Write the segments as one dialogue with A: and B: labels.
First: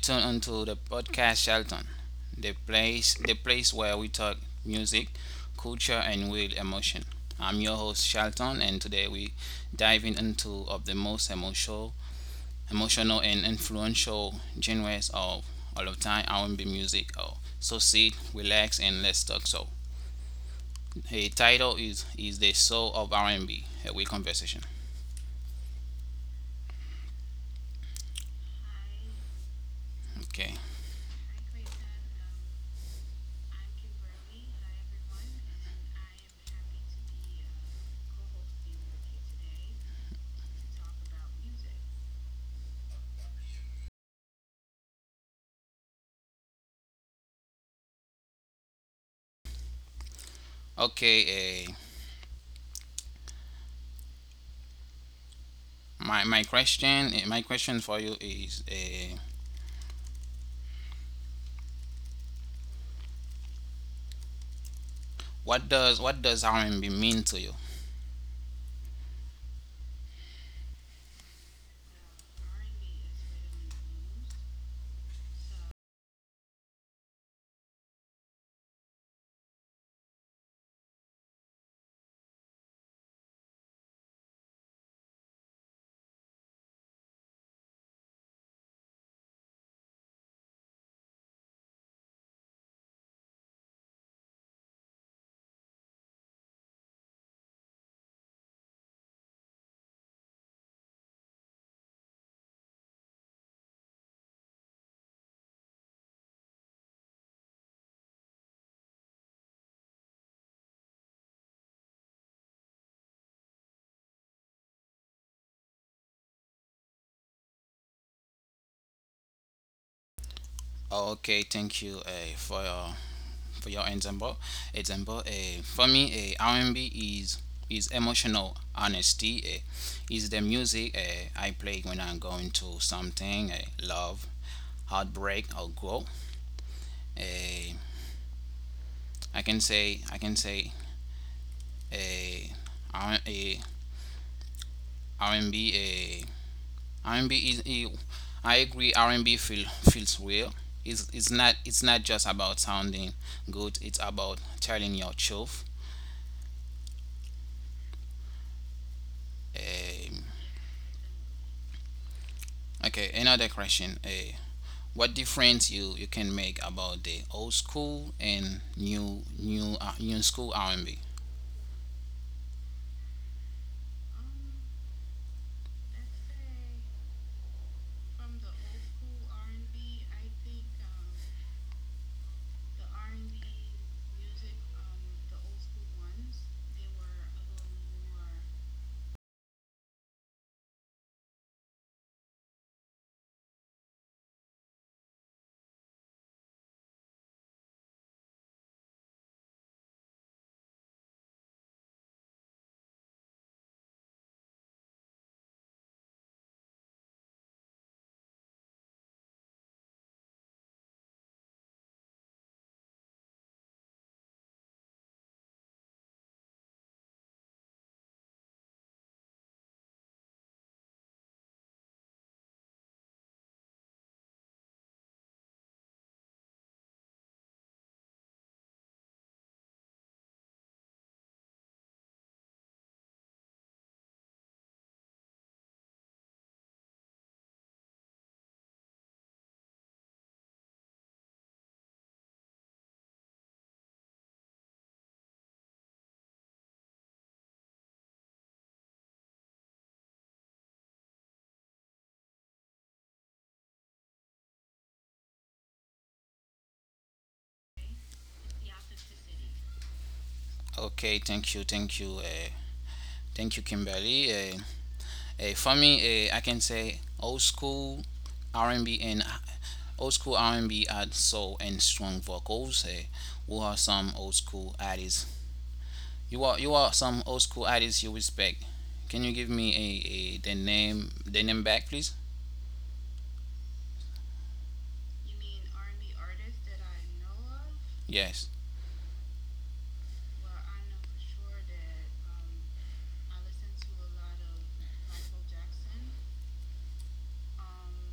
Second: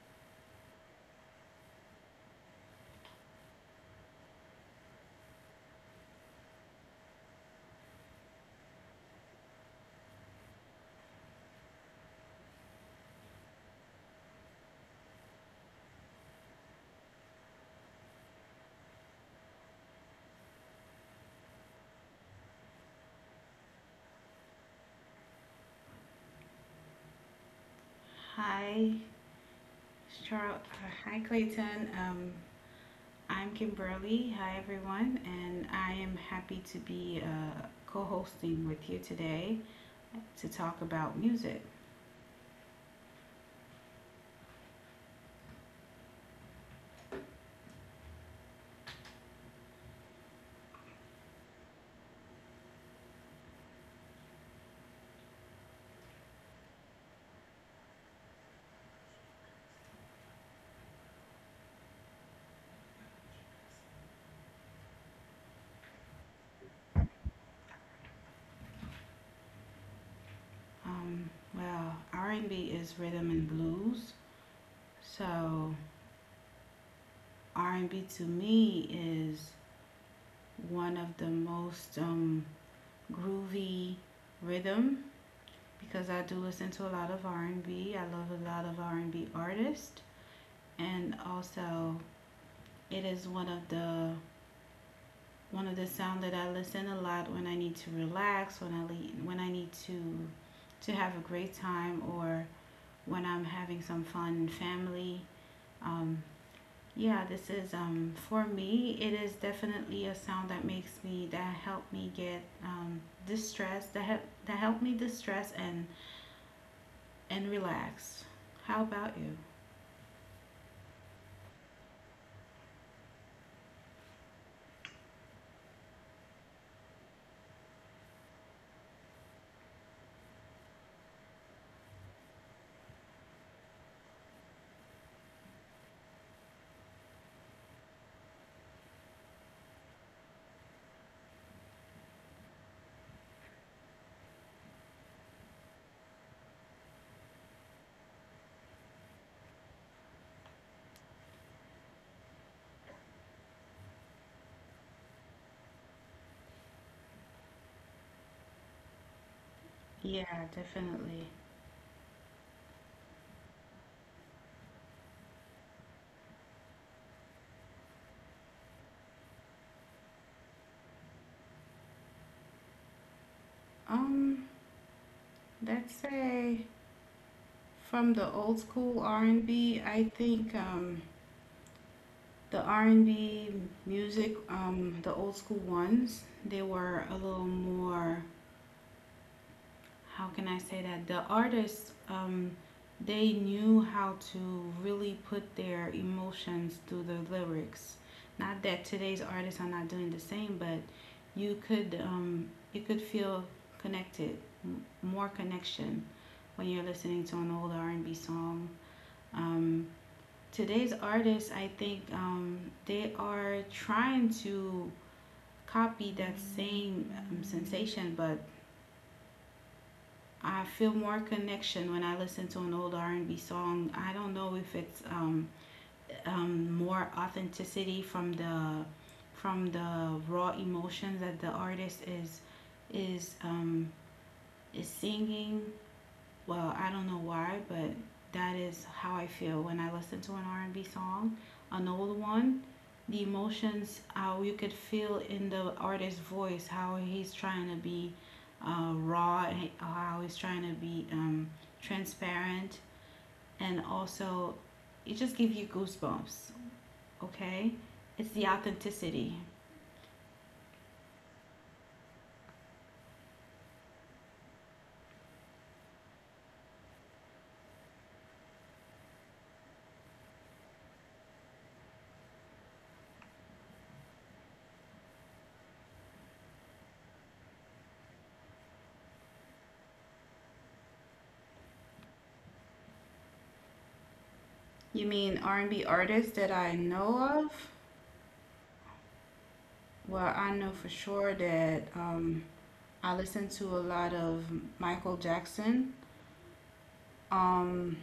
A: tune into the podcast Shelton, the place where we talk music, culture, and real emotion. I'm your host Shelton, and today we diving into of the most emotional and influential genres of all of time R&B music. Oh, so sit, relax, and let's talk. So, the title is the soul of R&B. A week conversation.
B: Hi, Charles.
A: Okay.
B: Hi, Clayton. I'm Kimberly. Hi, everyone, and I am happy to be co-hosting with you today to talk about music.
A: Okay. My question my question for you is what does R&B mean to you?
B: Um, well, R&B is rhythm and blues, so R&B to me is one of the most groovy rhythm because I do listen to a lot of r and B. I love a lot of R&B artists, and also it is one of the sound that I listen a lot when I need to relax, when when I need to have a great time, or when I'm having some fun in family. Um, yeah, this is for me. It is definitely a sound that makes me that help me get distressed, that help me distress and relax. How about you?
A: Oh, okay, thank you for your example. Example, for me, R&B is emotional honesty. Is the music I play when I'm going to something, love, heartbreak, or growth. Uh, I can say uh, R- and b eh, R&B is I agree R&B feels real. It's not just about sounding good. It's about telling your truth. Um,
B: Yeah, definitely.
A: okay, another question. What difference you can make about the old school and new school R&B?
B: Um, let's say, from the old school R and B, I think the R and B music, the old school ones, they were a little more. How can I say that? The artists, they knew how to really put their emotions through the lyrics. Not that today's artists are not doing the same, but you could feel connected, more connection when you're listening to an old R and B song. Um, Today's artists, I think, they are trying to copy that same sensation, but I feel more connection when I listen to an old R and B song. I don't know if it's more authenticity from the raw emotions that the artist is um, is singing. Well, I don't know why, but that is how I feel when I listen to an R&B song, an old one. The emotions, how you could feel in the artist's voice, how he's trying to be raw, how he's trying to be transparent, and also it just gives you goosebumps. Okay, it's the authenticity.
A: Okay, thank you, thank you, thank you, Kimberly. For me, I can say old school R&B and old school R&B had soul and strong vocals. Who are some old school artists? You are some old school artists you respect. Can you give me a the name back, please?
B: You mean R&B artists that I know of?
A: Yes.
B: Well, I know for sure that I listen to a lot of Michael Jackson. Um,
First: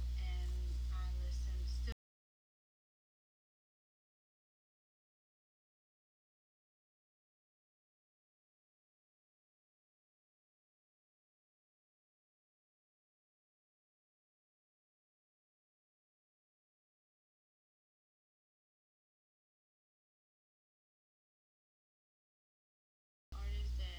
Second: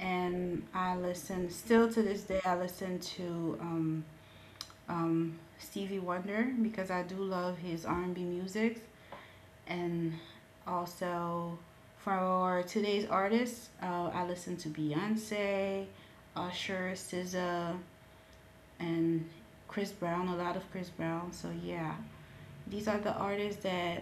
B: and I listen still to this day. I listen to Stevie Wonder because I do love his R&B music, and also for today's artists, I listen to Beyonce, Usher, SZA, and Chris Brown. A lot of Chris Brown. So yeah, these are the artists that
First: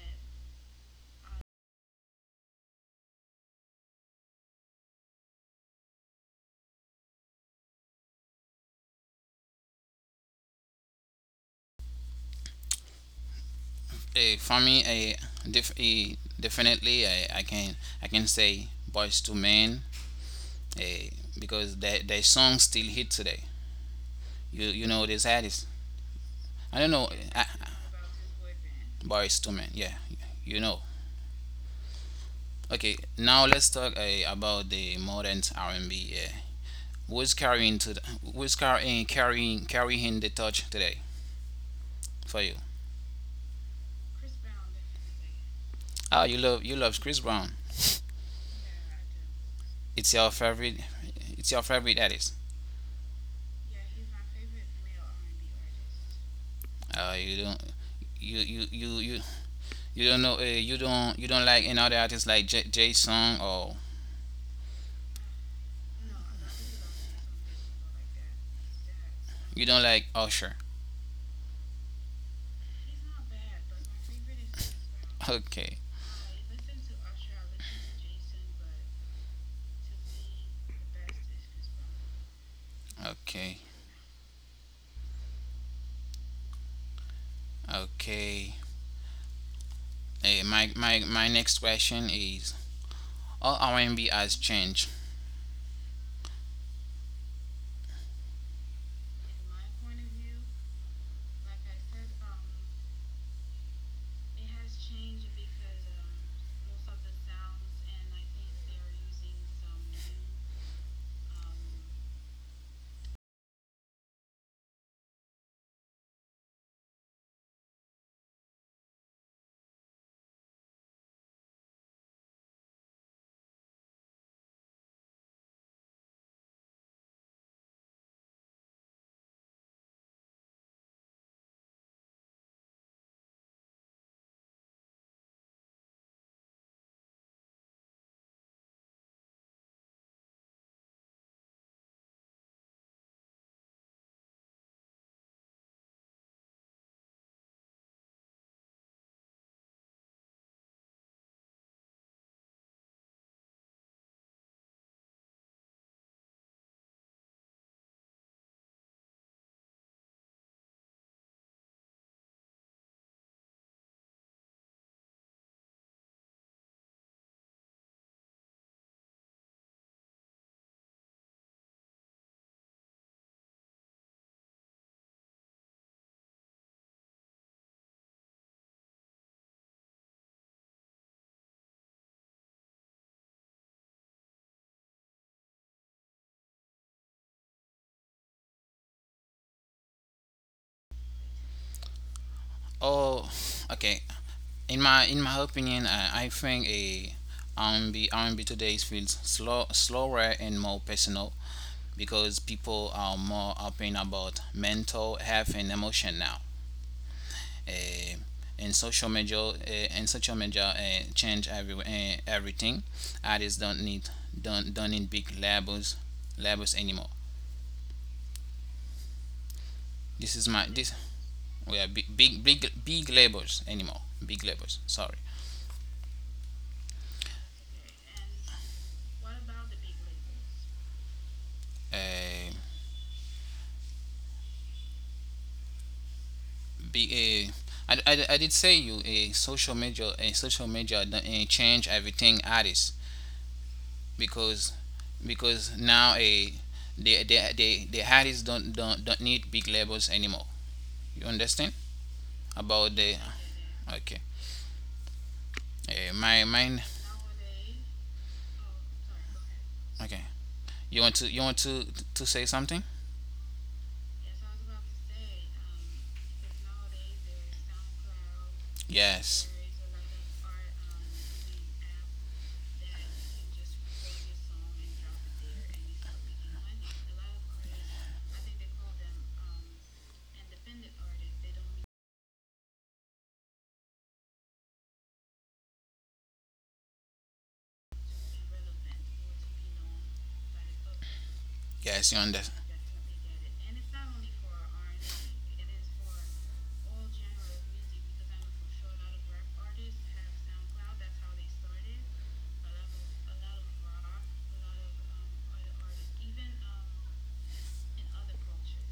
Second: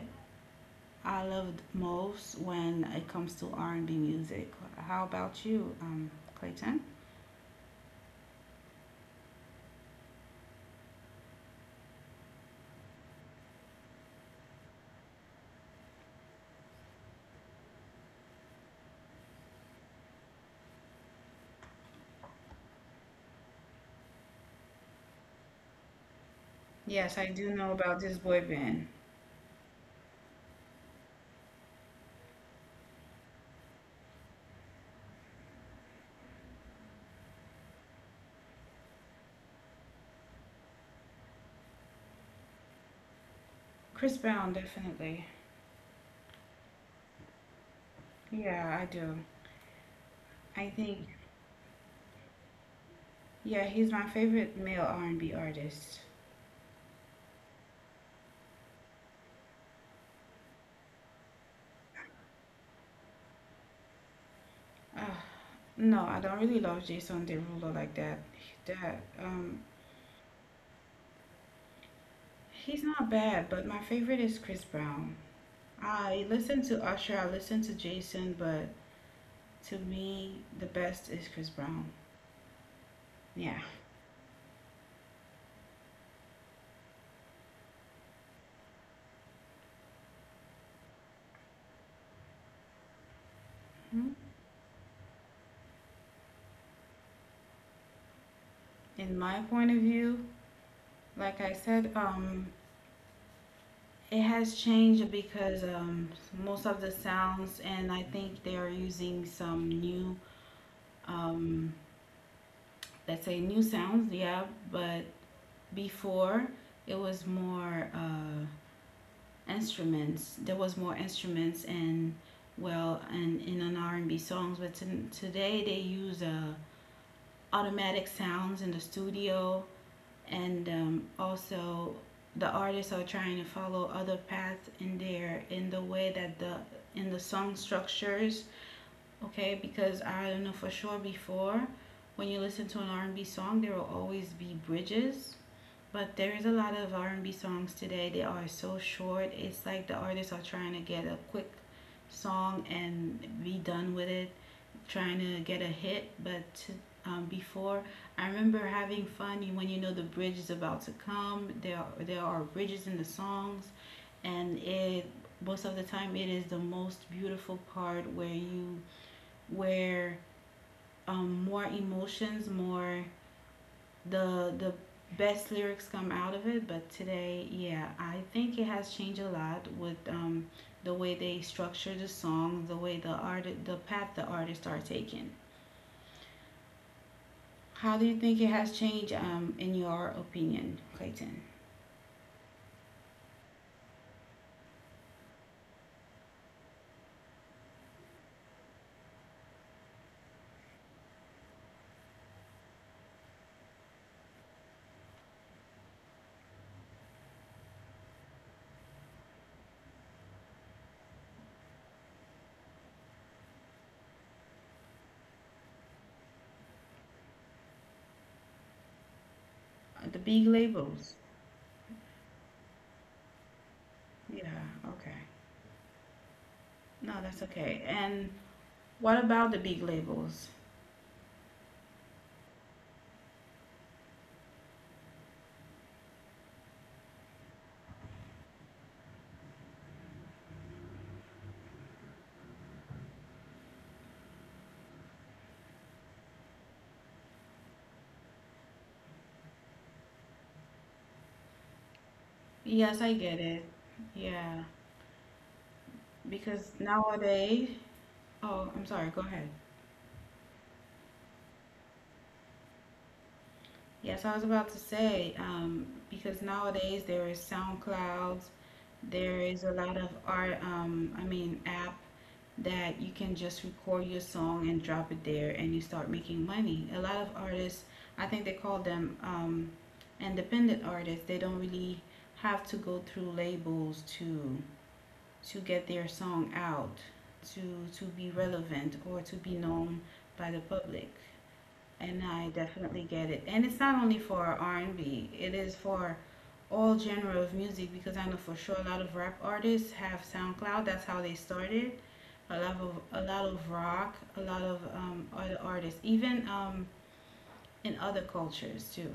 B: I love most when it comes to R&B music. How about you, Clayton?
A: Eh, for me, a, def, eh, Definitely I can say Boys to Men, eh, because their songs still hit today. You know this artist. I don't know.
B: Yes, I do know about this boy band.
A: Boys to Men. Yeah, you know. Okay, now let's talk about the modern R&B. Yeah. Who's carrying to the, who's carrying the torch today for you?
B: Chris Brown, definitely.
A: Oh, you love Chris Brown.
B: Yeah, I do.
A: It's your
B: I
A: favorite.
B: think,
A: It's your favorite artist.
B: yeah, he's my favorite male R&B artist.
A: You don't you you you you, you don't know, you don't like another artist like J Jay Song or
B: Uh, no, I don't really love Jason Derulo like that. That um,
A: you don't like Usher.
B: he's not bad, but my favorite is Chris Brown.
A: Okay,
B: I listen to Usher, I listen to Jason, but to me, the best is Chris Brown.
A: okay,
B: Yeah.
A: okay. Hey, my next question is: all R&B has changed.
B: In my point of view, like I said, it has changed because most of the sounds, and I think they are using some new, um, let's say, new sounds, yeah, but before it was more instruments. There was more instruments and, well, and in an R and B songs, but to, today they use automatic sounds in the studio, and also the artists are trying to follow other paths in there, in the way that the song structures. Okay, because I don't know for sure, before, when you listen to an R&B song, there will always be bridges, but there is a lot of R&B songs today. They are so short. It's like the artists are trying to get a quick song and be done with it, trying to get a hit. But to, before, I remember having fun when you know the bridge is about to come. There are bridges in the songs, and it, most of the time, it is the most beautiful part where you where more emotions, more the best lyrics come out of it. But today, yeah, I think it has changed a lot with the way they structure the song, the way the path the artists are taking. How do you think it has changed, in your opinion, Clayton?
A: Oh, okay. In my opinion, I think a R&B today feels slower and more personal because people are more open about mental health and emotion now. Eh, and social media uh, and social media, change everything. Artists don't need don't need big labels labels anymore.
B: The big
A: This is my this
B: labels.
A: we are big big big, big labels anymore.
B: Yeah.
A: Big labels.
B: Okay.
A: Sorry.
B: No, that's okay. And what about the big labels?
A: Eh, be I did say you a social media done, change everything artists because because now a the artists don't, don't need big labels anymore, you understand
B: Yes,
A: about
B: I
A: the,
B: get it.
A: okay,
B: Yeah,
A: my
B: because
A: mind,
B: nowadays. Oh, I'm sorry. Go ahead.
A: okay, you want to say something,
B: Yes, I was about to say, because nowadays there is SoundClouds, there is
A: yes.
B: a lot of art, I mean, app that you can just record your song and drop it there and you start making money. A lot of artists, I think they call them independent artists, they don't really have to go through labels to get their song out, to be relevant or to be known by the public, and
A: Yes, you
B: I
A: under.
B: definitely get it. And it's not only for R and B; it is for all genre of music because I know for sure a lot of rap artists have SoundCloud. That's how they started. A lot of rock, a lot of other artists, even in other cultures too.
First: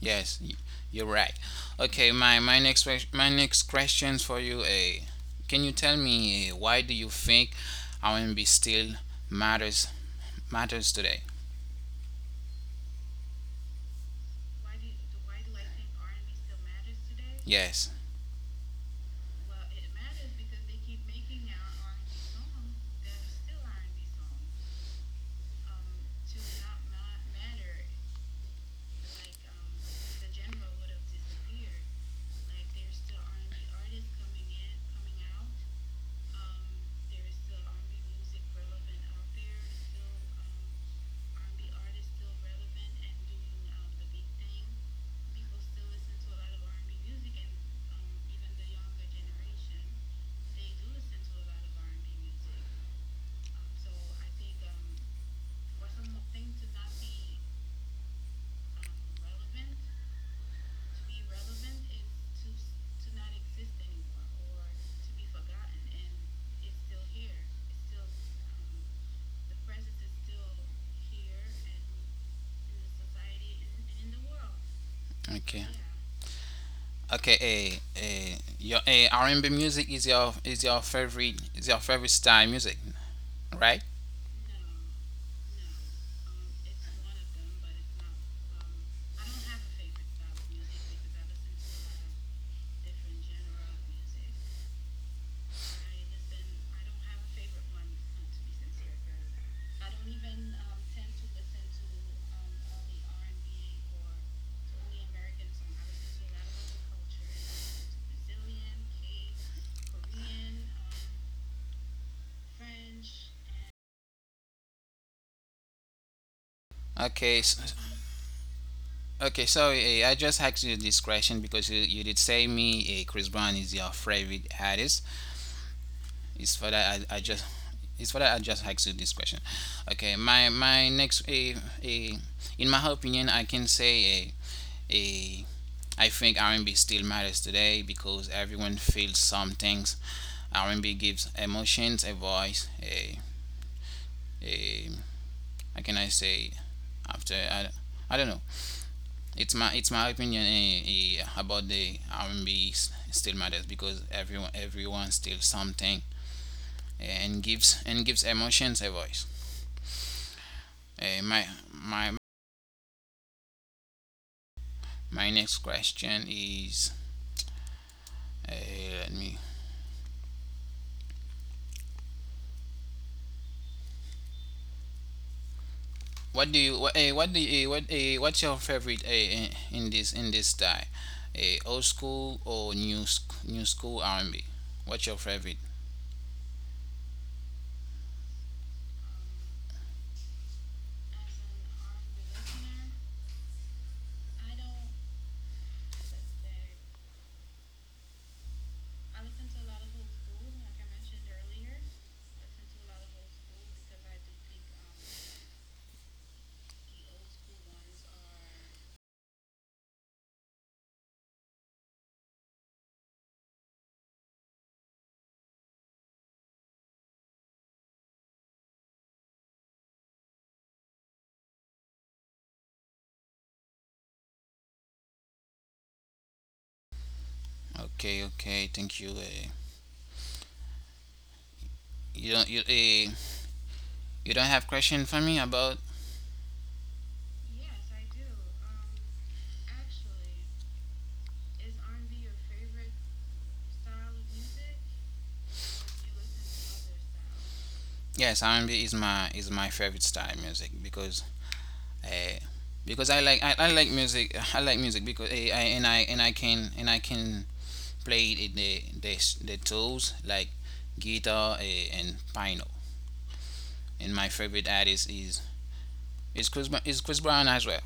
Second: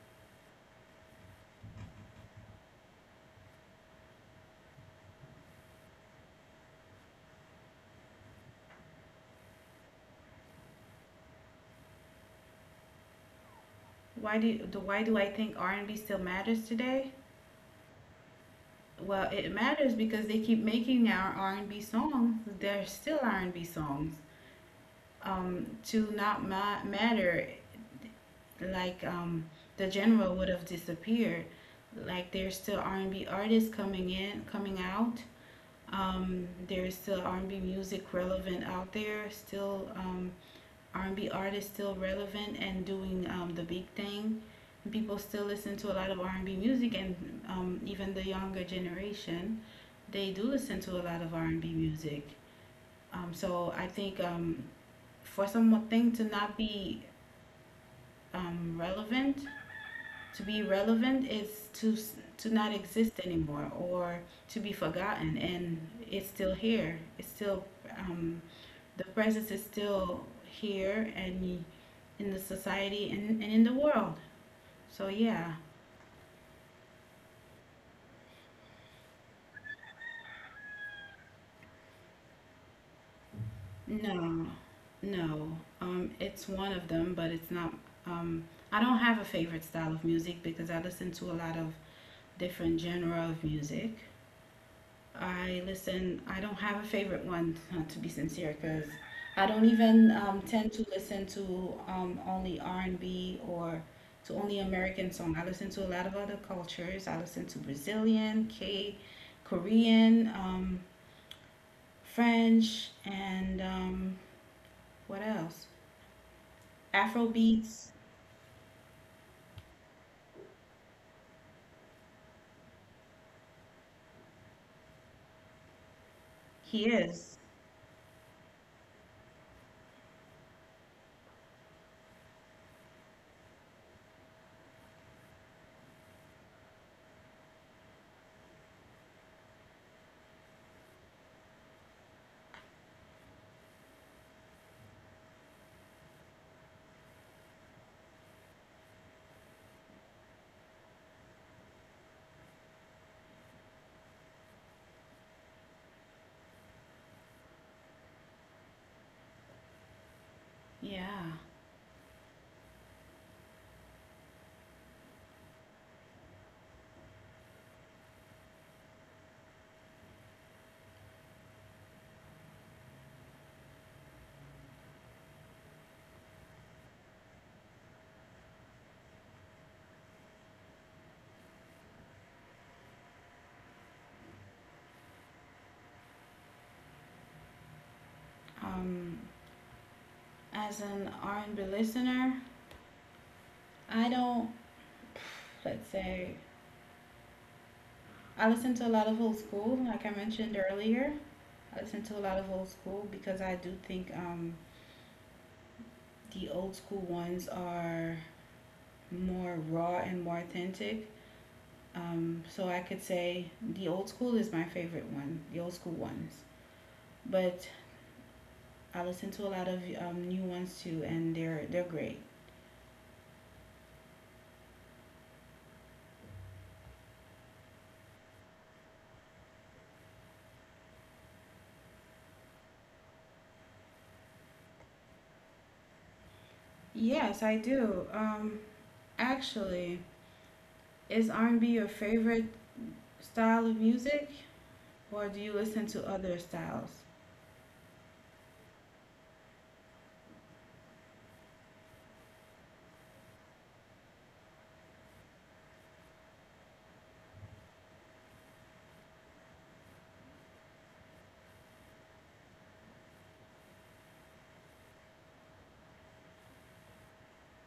A: Yes, you're right. Okay, my next questions for you. Can you tell me why do you think R&B still matters matters today?
B: Why do I think R and B still matters today?
A: Yes.
B: Well, it matters because they keep making our R and B songs. They're still R and B songs. To not ma- matter Like the general would have disappeared. Like, there's still R&B artists coming out, there's still R&B music relevant out there still, R&B artists still relevant and doing the big thing. People still listen to a lot of R&B music, and even the younger generation, they do listen to a lot of R&B music. So I think, for something to not be relevant, to be relevant is to not exist anymore or to be forgotten, and it's still here. It's still um, the presence is still here, and in the society, and in the world. So
A: Okay.
B: yeah,
A: Okay. Your, R&B music is your favorite style music, right?
B: no, no, it's one of them, but it's not. Um, I don't have a favorite style of music because I listen to a lot of different genre of music. I listen. I don't have a favorite one, to be sincere, because I don't even tend to listen to only R and B or to only American song. I listen to a lot of other cultures. I listen to Brazilian, Korean, French, and what else?
A: Okay,
B: Afro
A: s
B: beats.
A: okay. So I just asked you this question because you did say me Chris Brown is your favorite artist. It's for
B: He
A: that I
B: is.
A: just it's for that I just asked you this question. Okay, my next eh, eh, in my opinion, I can say, eh, I think R&B still matters today because everyone feels some things. R&B gives emotions, a voice, a how can I say after I don't know, it's my opinion about the R&B still matters because everyone everyone still something, and gives emotions a voice. Eh,
B: Yeah.
A: my my my next question is, let me, what do you what what do you, what what's your favorite in this style, old school or new school R&B, what's your favorite?
B: Um, as an R and B listener, I don't. Let's say I listen to a lot of old school, like I mentioned earlier. I listen to a lot of old school because I do think the old school ones are more raw and more authentic. So I could say the old school is my favorite one, the old school ones. But I listen to a lot of new ones too, and they're great.
A: Okay, okay, thank you You don't you you don't have question for me about.
B: Yes, I do. Actually, is R and B your favorite style of music, or do you listen to other styles?
A: Yes, R&B is my favorite style music uh, because I like I like music. I like music because I and I and I can play the tools like guitar and piano. And my favorite artist is is Chris Brown as well,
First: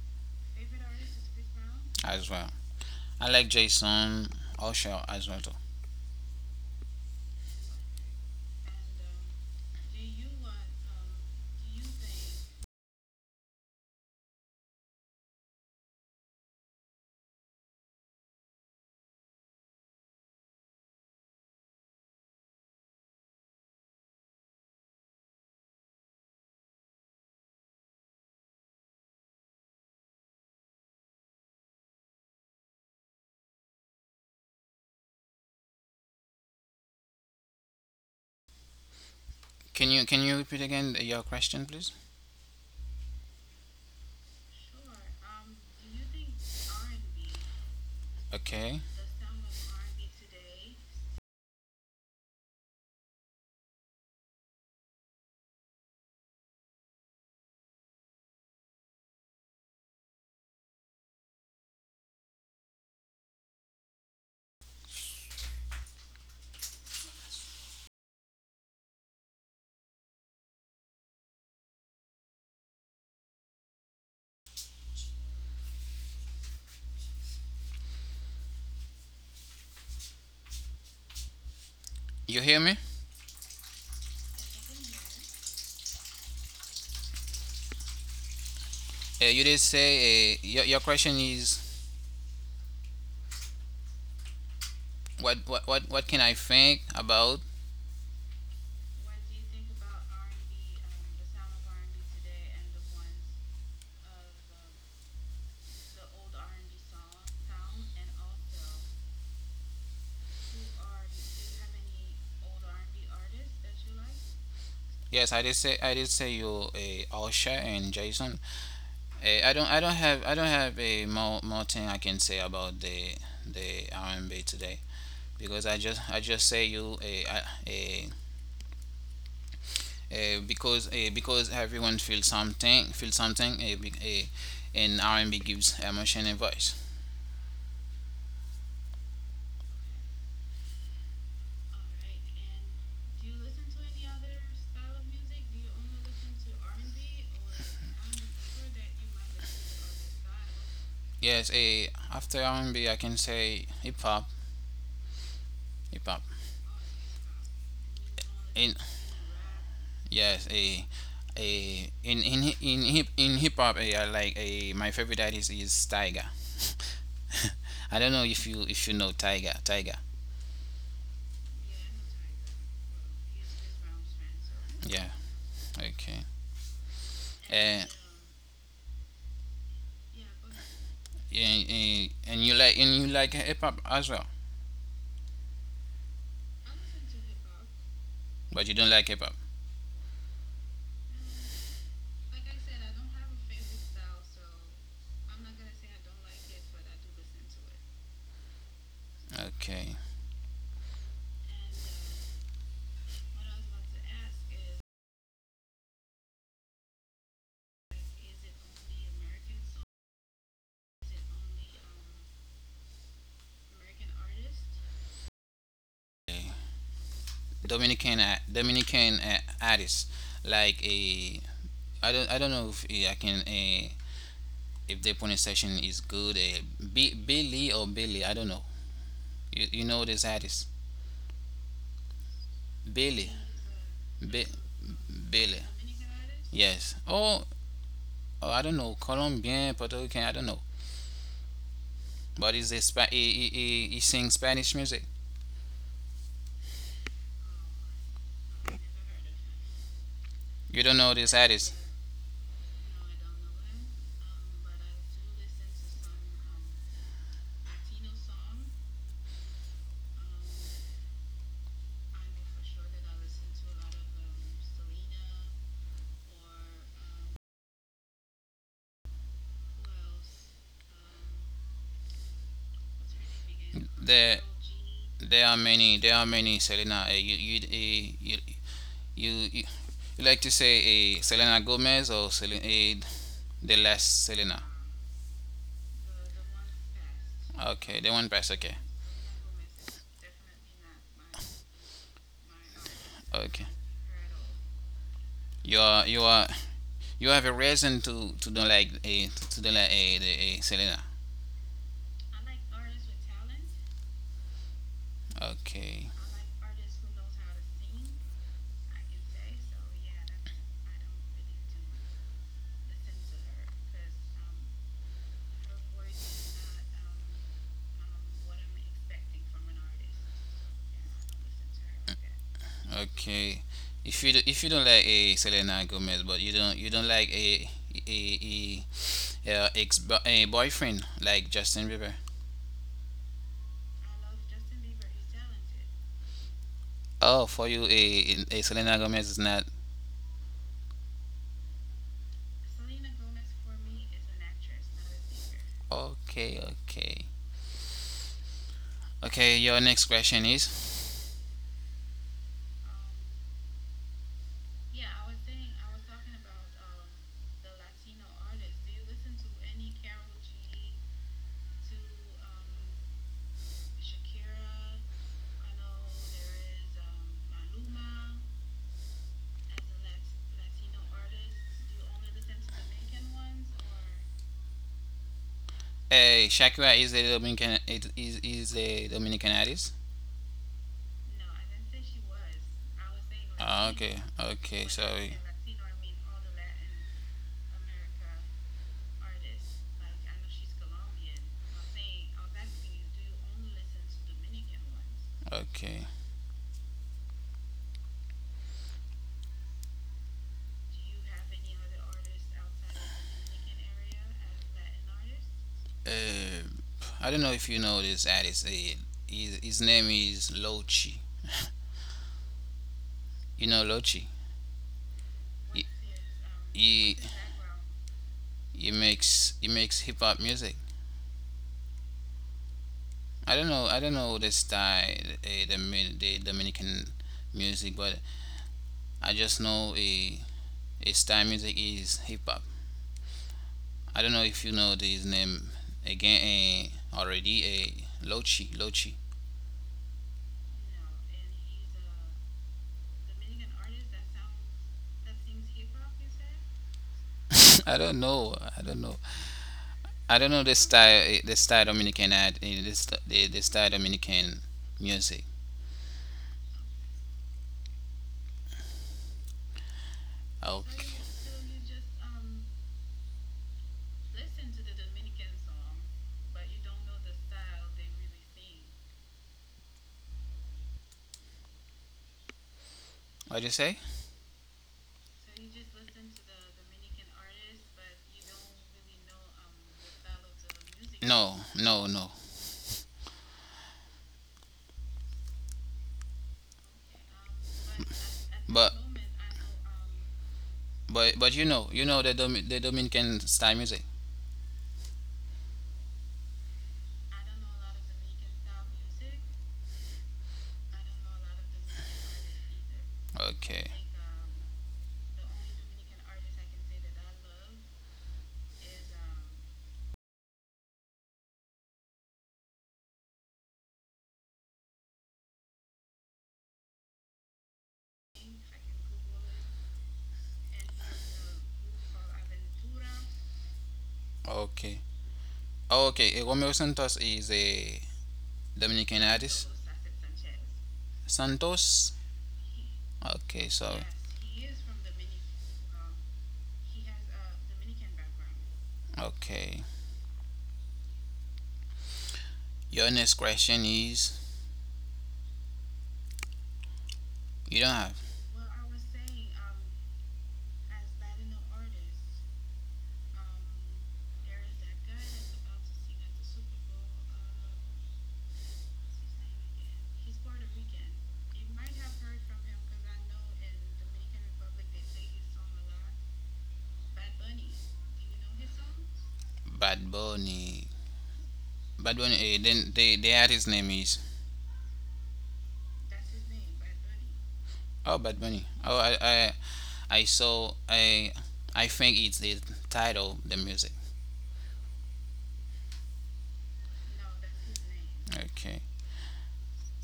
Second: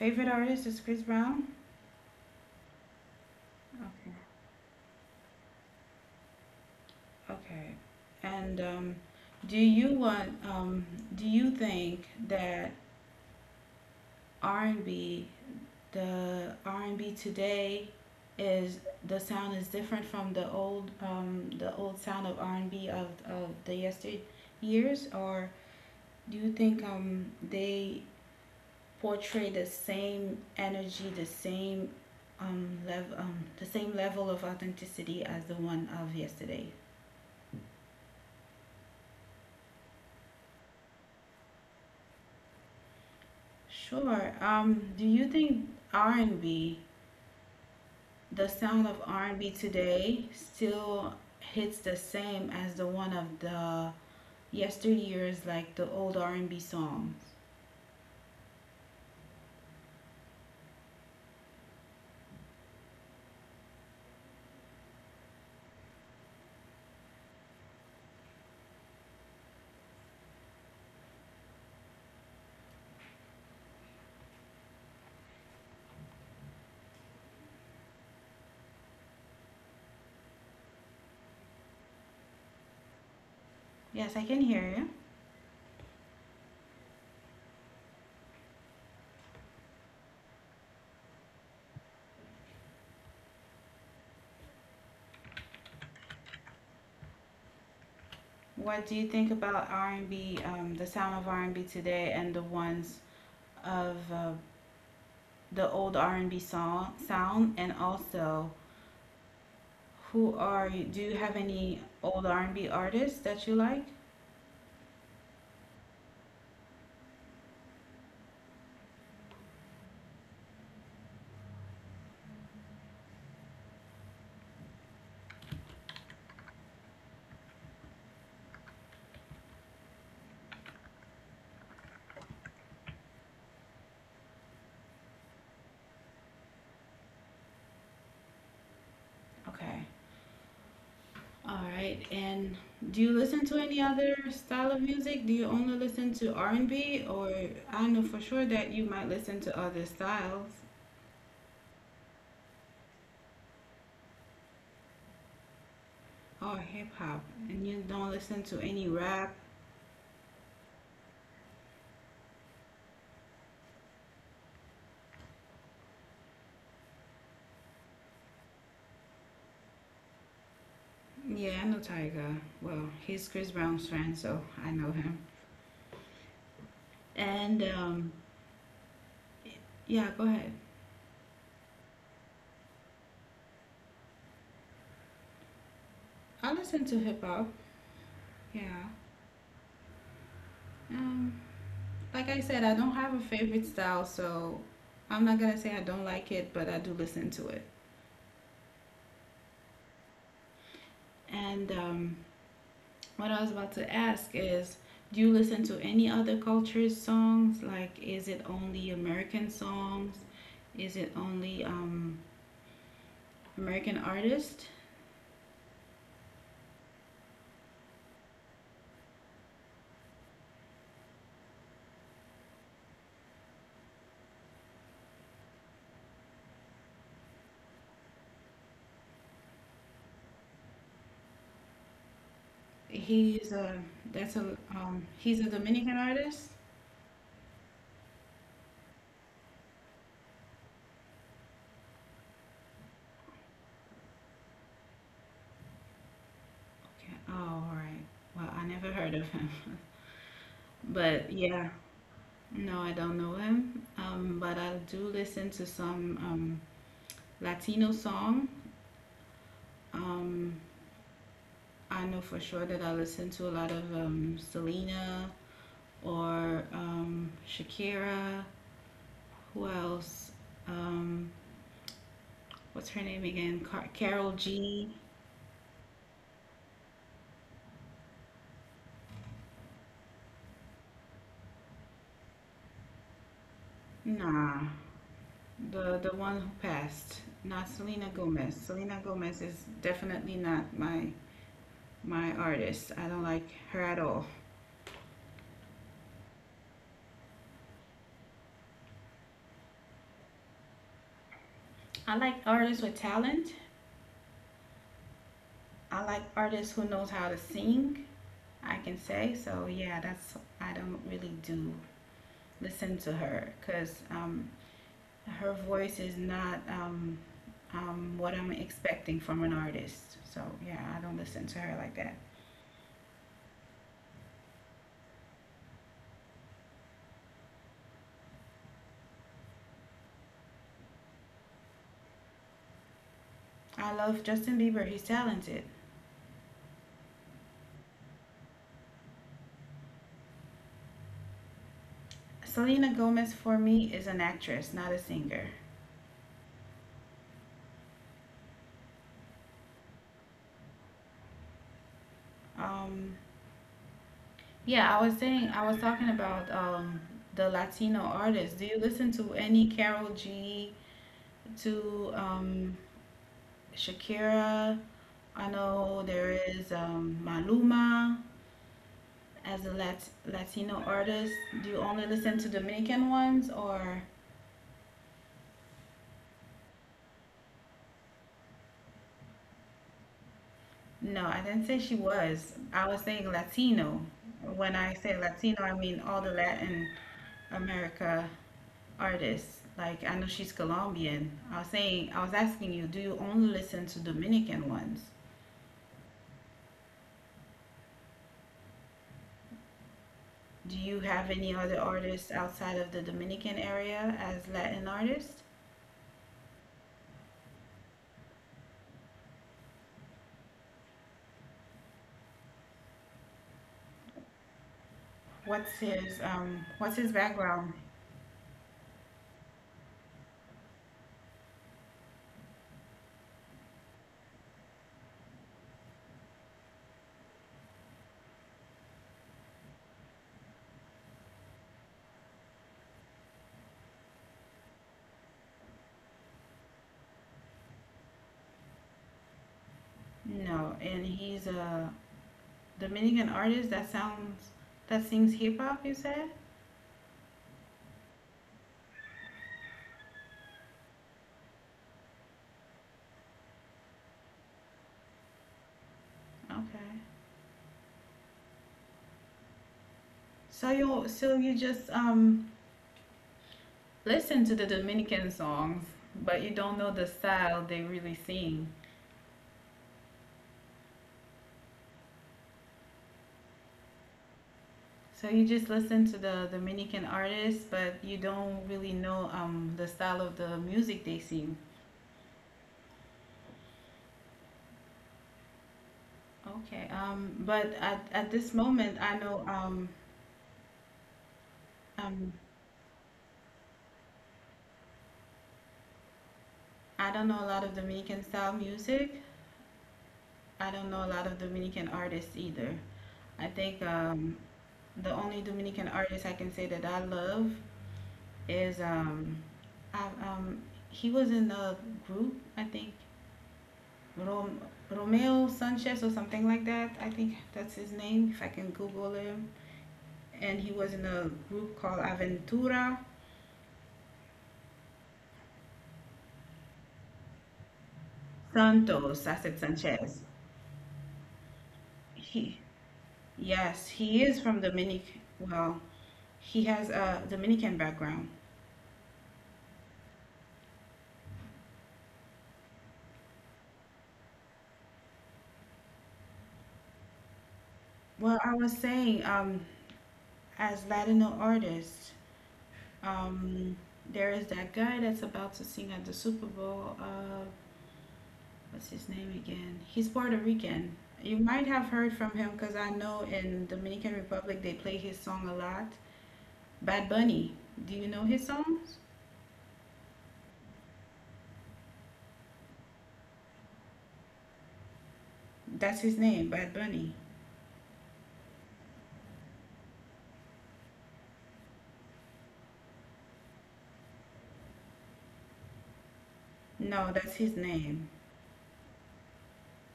B: Favorite artist is Chris Brown?
A: as well. I like
B: Okay.
A: Jason, Usher as well too.
B: Okay. And do you want do you think that R&B the R&B today is the sound is different from the old sound of R&B of the yesteryears, or do you think they portray the same energy, the same level the same level of authenticity as the one of yesterday?
A: Can you repeat again your question, please?
B: Sure. Do you think R&B, the
A: Okay,
B: sound of R&B today, still hits the same as the one of the yesteryears, like the old R&B songs?
A: you hear me?
B: Yes, I can hear you.
A: You did say your question is what can I think about.
B: What do you think about R&B, the sound of R&B today and the ones of the old R&B song sound? And also, do you have any old R&B artists that you like?
A: Yes, I did say you Osha and Jason. I don't have I don't have a more more thing I can say about the R&B today because I just say you a because everyone feels something and R&B gives emotion and voice.
B: Okay. All right. And do you listen to any other style of music? Do you only listen to R&B or I know for sure that you might listen to other styles
A: Yes, after R&B I can say hip hop.
B: or hip hop, and you don't listen to
A: In
B: any rap.
A: Yes, a in in hip hop, a I like a my favorite artist is Tiger. I don't know if you know Tiger. Tiger.
B: Yeah, I know Tyga. Well, he's Chris Brown's friend, so I know
A: Yeah.
B: him.
A: Okay.
B: And
A: Uh,
B: yeah, go ahead.
A: and you like and you like hip hop as well,
B: I listen to hip hop.
A: but
B: Yeah.
A: you don't like hip hop.
B: Um like I said, I don't have a favorite style, so I'm not going to say I don't like it, but I do listen to it.
A: Okay.
B: And what I was about to ask is, do you listen to any other cultures' songs? Like, is it only American songs? Is it only American artist?
A: Dominican artist like a I don't know if I can, if the pronunciation is good. Billy or Billy. I don't know. You know this artist,
B: He's
A: Billy,
B: a That's a
A: Bi-
B: he's a
A: Billy.
B: Dominican artist.
A: Yes. Oh, oh, I don't know, Colombian, Puerto Rican, I don't know. But he's he sings Spanish music.
B: Okay. Oh, all right. Well, I never heard of him,
A: You don't know
B: but
A: this
B: yeah,
A: artist.
B: no, I don't know him. But I do listen to some Latino song. Um, I know for sure that I listen to a lot of Selena, or Shakira. Who else? Um, what's her name again? Carol
A: There
B: G.
A: there are many Selena. You, you, eh, you you you like to say Selena Gomez or Selena, the last
B: Nah,
A: Selena?
B: the one who passed. Not
A: Okay,
B: Selena
A: the one past.
B: Gomez.
A: Okay,
B: Selena Gomez is definitely not my artist. I don't like
A: okay.
B: her at all.
A: You are you have a reason to don't like a to don't like a, the, a Selena.
B: I like artists with talent. I
A: Okay,
B: like artists who knows how to sing. I can say so. Yeah, that's I don't really do listen to her because her voice is not what I'm expecting from an artist. So yeah, I don't listen to her like that.
A: okay. If you do, if you don't like a Selena Gomez, but you don't like a a, a ex a boyfriend like Justin Bieber.
B: I love Justin Bieber. He's talented.
A: Oh, for you a Selena Gomez is not.
B: Selena Gomez for me is an actress, not a singer.
A: Okay, okay, okay. Your next question is:
B: Um, yeah, I was talking about the Latino artists. Do you listen to any Carol G? To Shakira? I know there is Maluma. As a Latino artist, do you only listen to Dominican ones or
A: hey, Shakira is a Dominican artist.
B: no? I didn't say she was. I was saying
A: Ah,
B: Latino.
A: okay,
B: When
A: okay,
B: I say
A: sorry.
B: Latino, I mean all the Latin America artists. Like I know she's Colombian. I was asking you, do you only listen to Dominican ones?
A: Okay.
B: Do you have any other artists outside of the Dominican area as Latin artists?
A: I don't know if you know this artist. His name is Lochi. You know Lochi? He,
B: What's his
A: he
B: background?
A: he makes hip hop music. I don't know the style the Dominican music, but I just know a style music is hip hop. I don't know if you know this name again already. Lochi, Lochi.
B: No, and he's a Dominican artist that sings hip hop. You said
A: I don't know. I don't know. I don't know the style. The style Dominican ad. The style Dominican music.
B: okay. So you
A: Okay.
B: so you just listen to the Dominican songs, but you don't know the style they really sing.
A: What'd you say?
B: So you just listen to the Dominican artists, but you don't really know the style of the music they sing.
A: No, no, no.
B: Okay. But at this
A: But
B: moment,
A: but you know
B: um
A: the Dominican style music.
B: I don't know a lot of Dominican style music. I don't know a lot of Dominican artists either. I think
A: Okay.
B: The only Dominican artist I can say that I love is I, um, he was in a group I think Rom- Romeo Sanchez or something like that. I think that's his name if I can Google him. And he was in a group called Aventura
A: Okay. Oh, okay. Romeo Santos is a
B: Santos.
A: Dominican
B: I said
A: artist.
B: Sanchez.
A: Santos.
B: He
A: Okay.
B: Yes,
A: So.
B: he is from Dominic. Well, he has a Dominican background.
A: Okay. Your next question is, you don't have.
B: Well, I was saying as Latino artists. Um, there is that guy that's about to sing at the Super Bowl. What's his name again? He's Puerto Rican. You might have heard from him because I know in Dominican Republic they play his song a lot. Bad Bunny. Do you know his songs?
A: Bad Bunny. Bad Bunny. Then the artist name is,
B: That's his name, Bad Bunny.
A: oh, Bad Bunny. Oh I saw, I I think it's the title the music.
B: No, that's his name.
A: Okay.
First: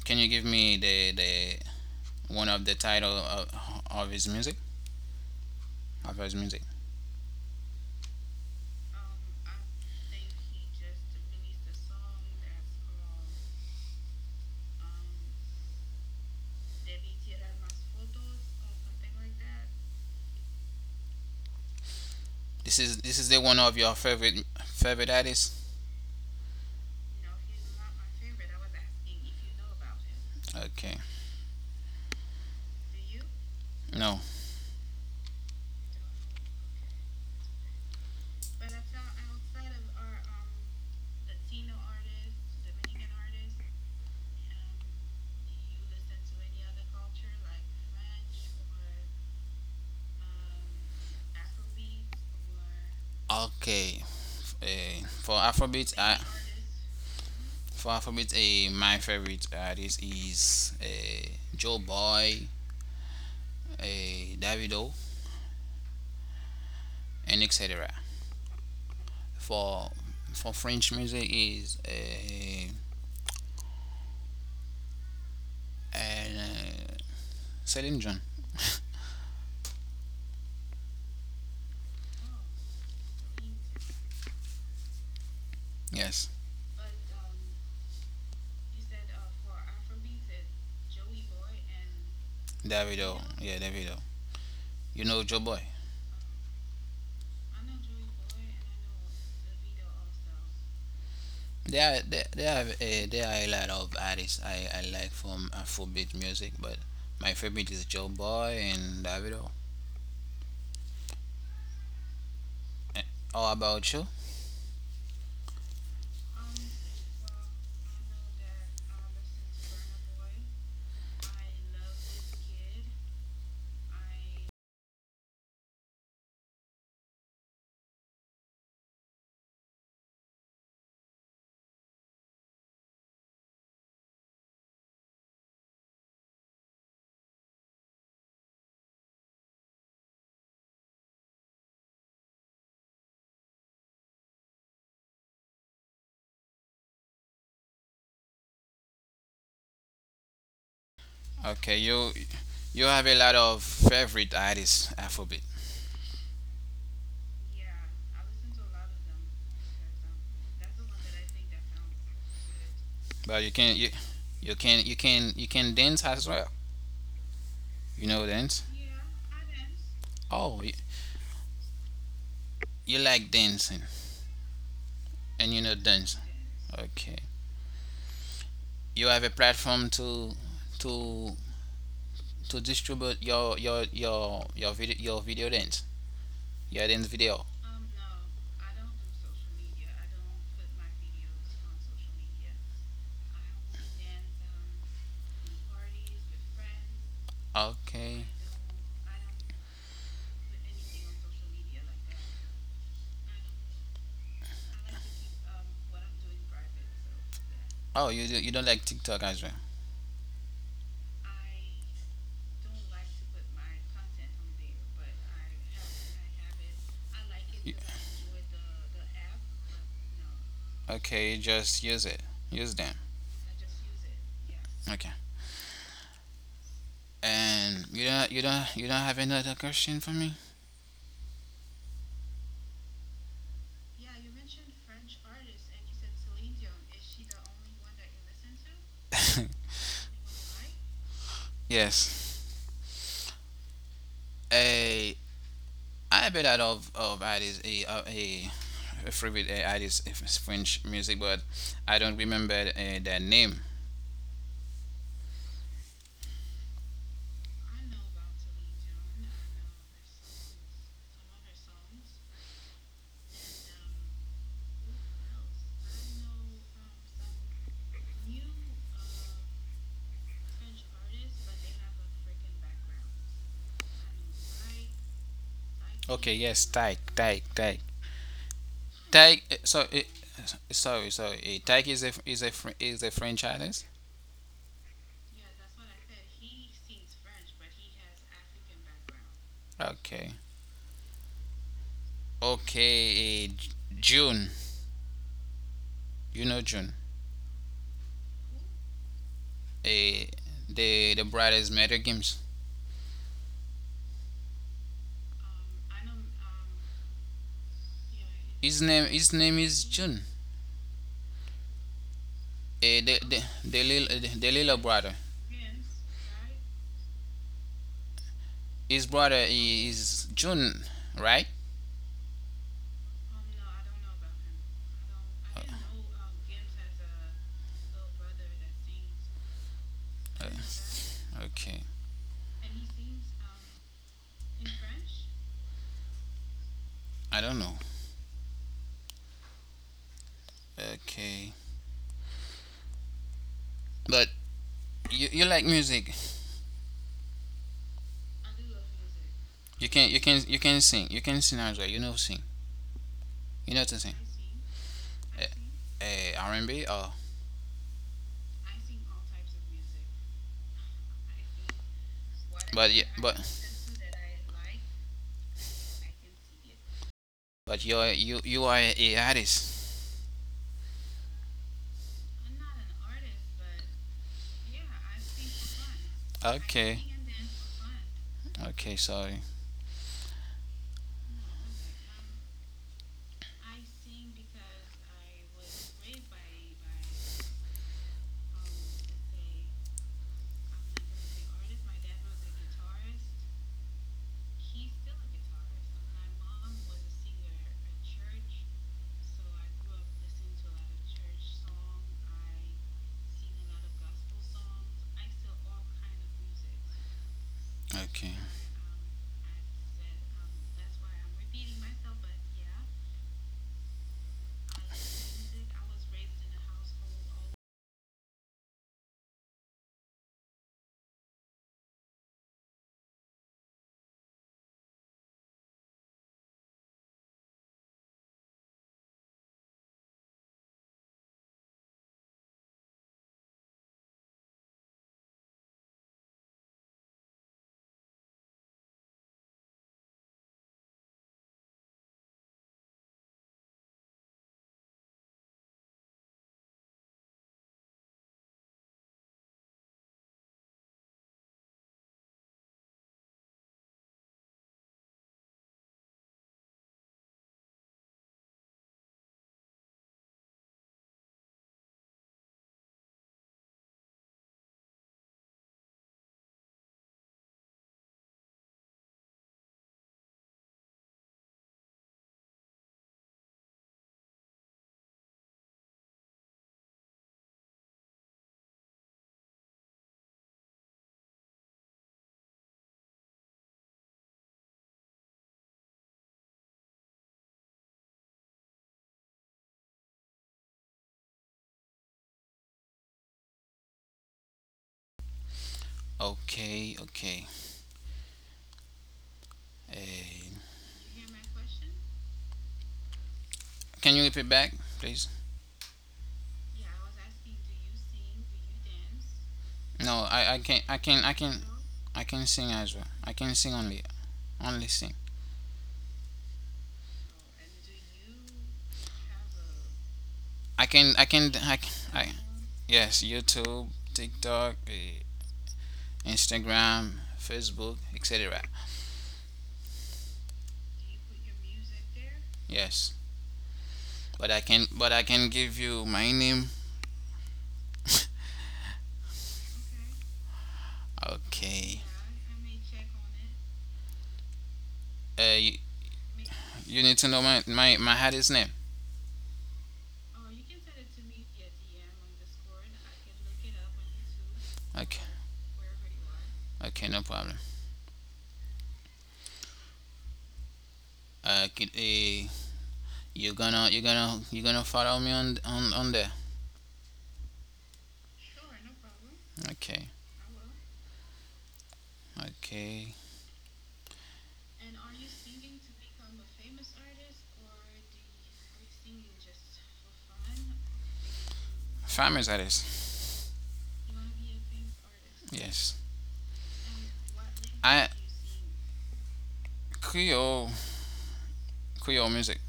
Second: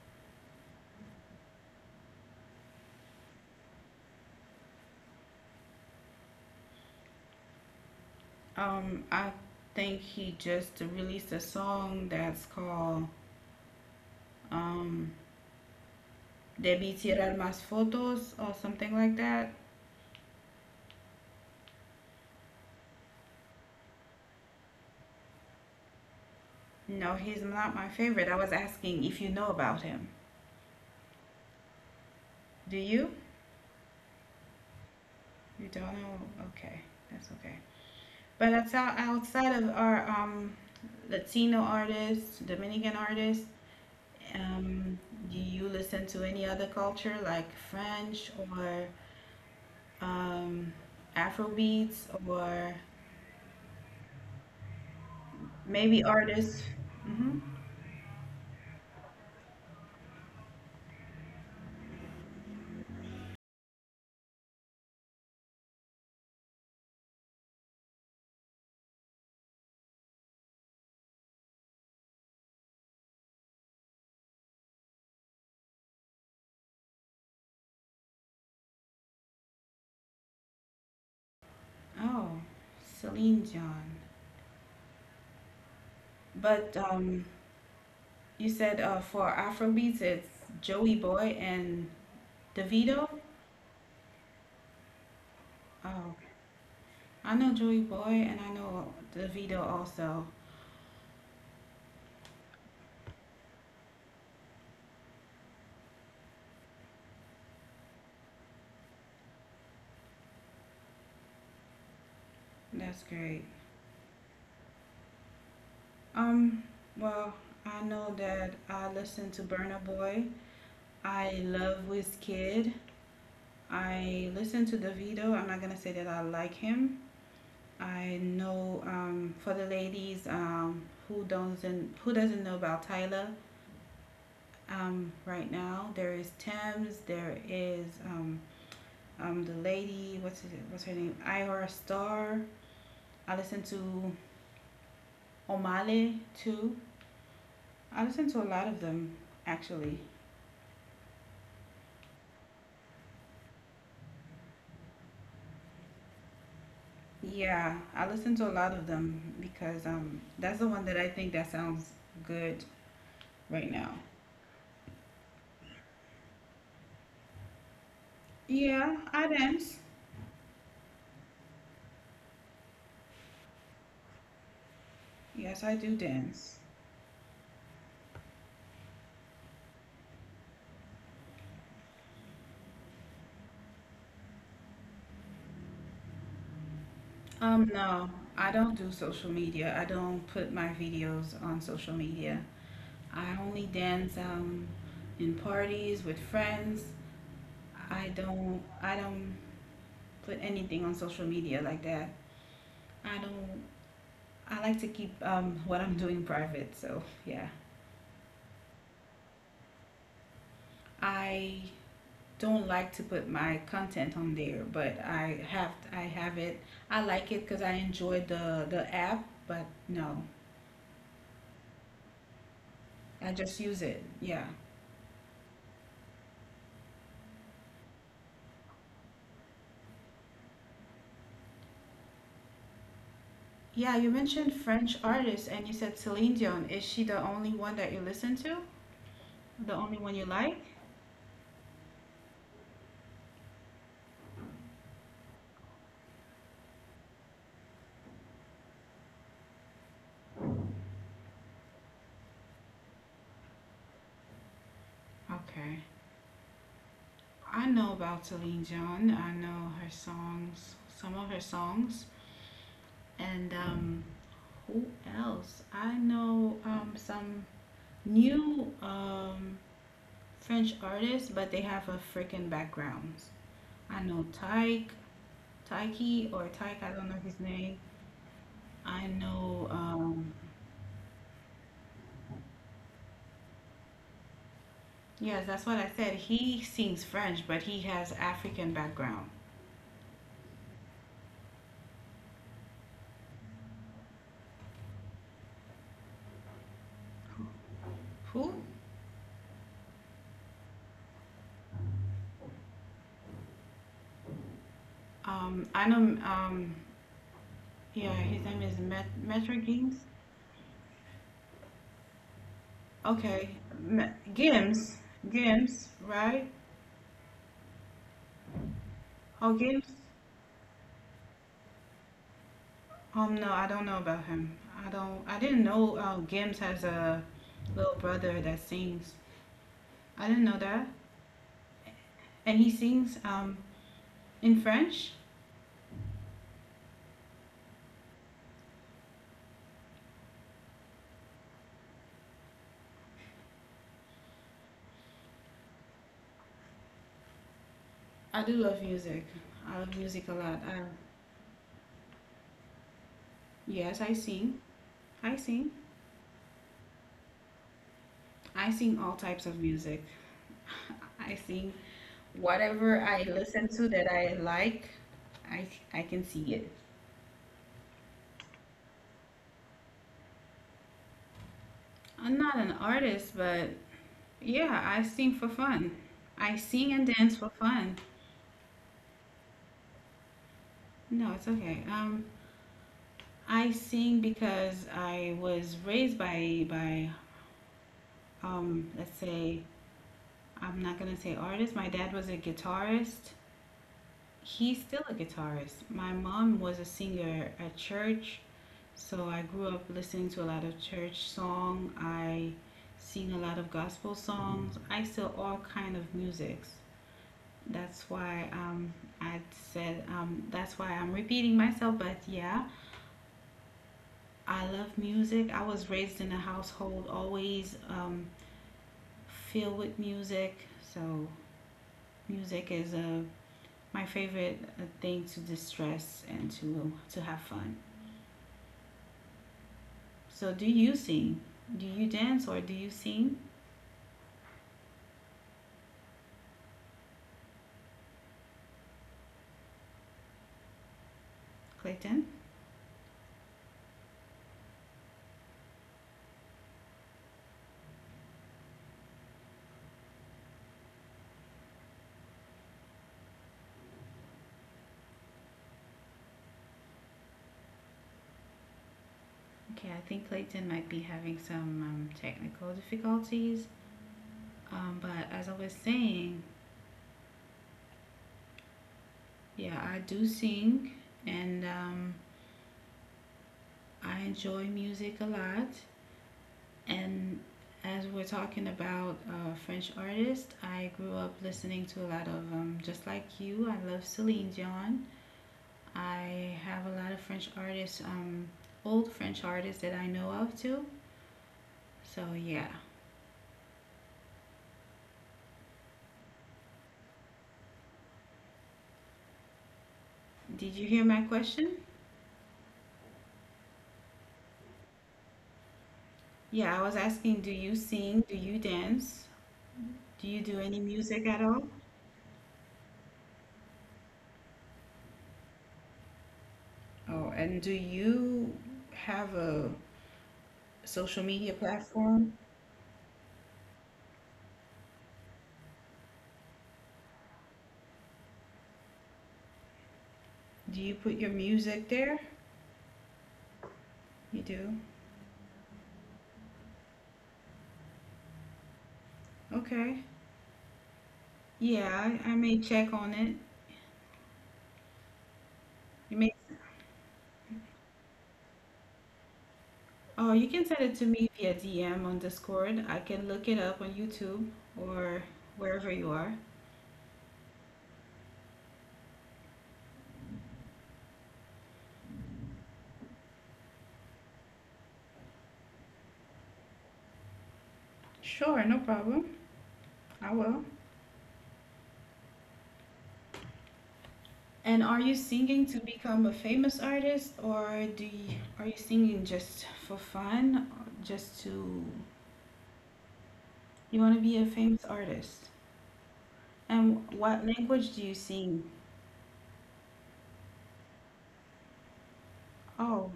A: Can you give me the one of the title of his music of his music?
B: I think he just released a song that's called um, Debí tirar más fotos or something like that.
A: This is this is the one of your favorite favorite artists.
B: No, he's not my favorite. I was asking if you know about him.
A: Okay,
B: Do you?
A: no.
B: You don't know? Okay, that's okay. But that's outside of our Latino artists, Dominican artists. Um, do you listen to any other culture like French or um, Afrobeats or
A: Okay. Eh, for alphabet
B: maybe
A: uh,
B: artists? Hmm.
A: for alphabet, my favorite artist is Joe Boy, uh, Davido, and etc. for for French music is, uh, Celine John.
B: Oh, Celine Dion.
A: Yes.
B: But you said for Afrobeats, it's Joey Boy and
A: Davido,
B: DeVito?
A: yeah, Davido. You know Joe Boy?
B: Oh, I know Joey Boy and I know DeVito also.
A: There are a lot of artists I like from Afrobeat music, but my favorite is Joe Boy and Davido. Eh,
B: That's great.
A: How about you?
B: Um, well, I know that I listen to Burna Boy. I love Wizkid. I listen to DeVito. I'm not gonna say that I like him. I know for the ladies who doesn't know about Tyler right now. There is Thames. There is the lady. What's it? What's her name? Iora Star. I listen to Omale too. I listen to a lot of them actually.
A: Okay, you have a lot of favorite artists Afrobeat,
B: Yeah, I listen to a lot of them because that's the one that I think that sounds good
A: but you
B: right
A: can
B: now.
A: you can you can dance as well. You know dance?
B: Yeah, I dance.
A: Oh, you like dancing and you
B: Yes,
A: know
B: I do
A: dance.
B: dance.
A: Okay, you have a platform to to distribute your video dance, your dance video.
B: No, I don't do social media. I don't put my videos on social media. I only dance in parties with friends. I
A: Okay.
B: don't I don't put anything on social media like that. I don't I like to keep what I'm doing private. So, yeah.
A: Oh, you do, you don't like TikTok as well.
B: I don't like to put my content on there, but I have it. I like it because
A: You-
B: I enjoy the app, but no,
A: okay, you just use it. Use them.
B: I just use it. Yeah.
A: Okay. And you don't you don't have another question for me?
B: Yeah, you mentioned French artists and you said Celine Dion. Is she the only one that you listen to? The only one you like?
A: Yes. A I bet out of artists a favorite artist is French music, but I don't remember their name.
B: Okay. I know about Celine Dion. I know her songs, some of her songs, and who else? I know some new French artists, but they have a freaking backgrounds. I know Tyke, Tyke or
A: Okay.
B: Tyke, I
A: Yes.
B: don't know his
A: Tyke. Tyke.
B: name.
A: Tyke.
B: I know
A: Take so it so so it take is a is a French artist.
B: Yes, that's what I said. He sings French, but he has African background.
A: Okay. Okay. June. You know June.
B: Who?
A: Eh, the brother's murder games.
B: I know Yeah, his name is
A: His name
B: Metro
A: his name
B: Gims.
A: is June. Eh, the
B: Okay.
A: the
B: Me-
A: the little the, the
B: Gims.
A: little brother.
B: Gims, right?
A: His
B: Oh,
A: brother
B: Gims.
A: is June, right?
B: No, I don't know about him. I don't. I didn't know Gims has a little brother that sings. I didn't know that,
A: Uh, okay.
B: and he sings in French.
A: I don't know. Okay. But you like music.
B: I do love music. I love music a
A: You
B: lot.
A: can you can you can sing. You can sing as well. You know sing.
B: Yes, I
A: You know what I'm
B: sing.
A: saying?
B: I sing.
A: R&B. Oh,
B: I sing all types of music. I sing whatever
A: but
B: I
A: yeah,
B: listen to that I like. I I can see it.
A: but you are a artist.
B: I'm not an artist, but yeah, I sing for fun. I sing
A: Okay.
B: and dance for fun.
A: Okay. Sorry.
B: No, it's okay. I sing because I was raised by let's say I'm not gonna say artist. My dad was a guitarist. He's still a guitarist. My mom was a singer at church, so I grew up listening to a lot of church song. I sing a lot of gospel songs. I still all kind of musics. That's
A: Okay.
B: why I said that's why I'm repeating myself. But yeah, I love music. I was raised in a household always filled with music, so music is a my favorite thing to distress and to have fun. So, do you sing? Do you dance or do you sing, Clayton? Okay, I think Clayton might be having some technical difficulties. But as I was saying, yeah, I do sing and I enjoy music a lot. And as we're talking about French artists, I grew up listening to just like you, I love Celine Dion. I have a lot of French artists, old French artists that I know of too. So, yeah.
A: Okay. Okay. Eh,
B: Did you hear my question?
A: can you repeat back, please?
B: Yeah, I was asking, do you sing? Do you dance? Do you
A: No,
B: do any
A: I can I
B: music at
A: can I
B: all?
A: can I can sing as well. I can sing only sing.
B: Oh, and do you have a
A: I
B: social
A: can, I
B: media
A: can, I, can,
B: platform?
A: I yes, YouTube, TikTok, Instagram, Facebook, etc.
B: Do you put your music there?
A: Yes,
B: You
A: but
B: do?
A: I can, but I can give you my name.
B: Okay. Yeah,
A: okay.
B: I may check on it.
A: Uh, you,
B: You may,
A: you need to know my hardest name.
B: oh, you can send it to me via DM on Discord. I can look it up on YouTube or
A: Okay.
B: wherever you are.
A: Okay, no problem. Uh, could, uh you gonna follow me on there.
B: Sure, no problem. I
A: Okay.
B: will.
A: Okay.
B: And are you singing to become a famous artist, or are you singing just for fun, or just to
A: Farmers artist.
B: you want to be a famous artist?
A: Yes.
B: And what language do you
A: I
B: sing?
A: Creole music.
B: Oh,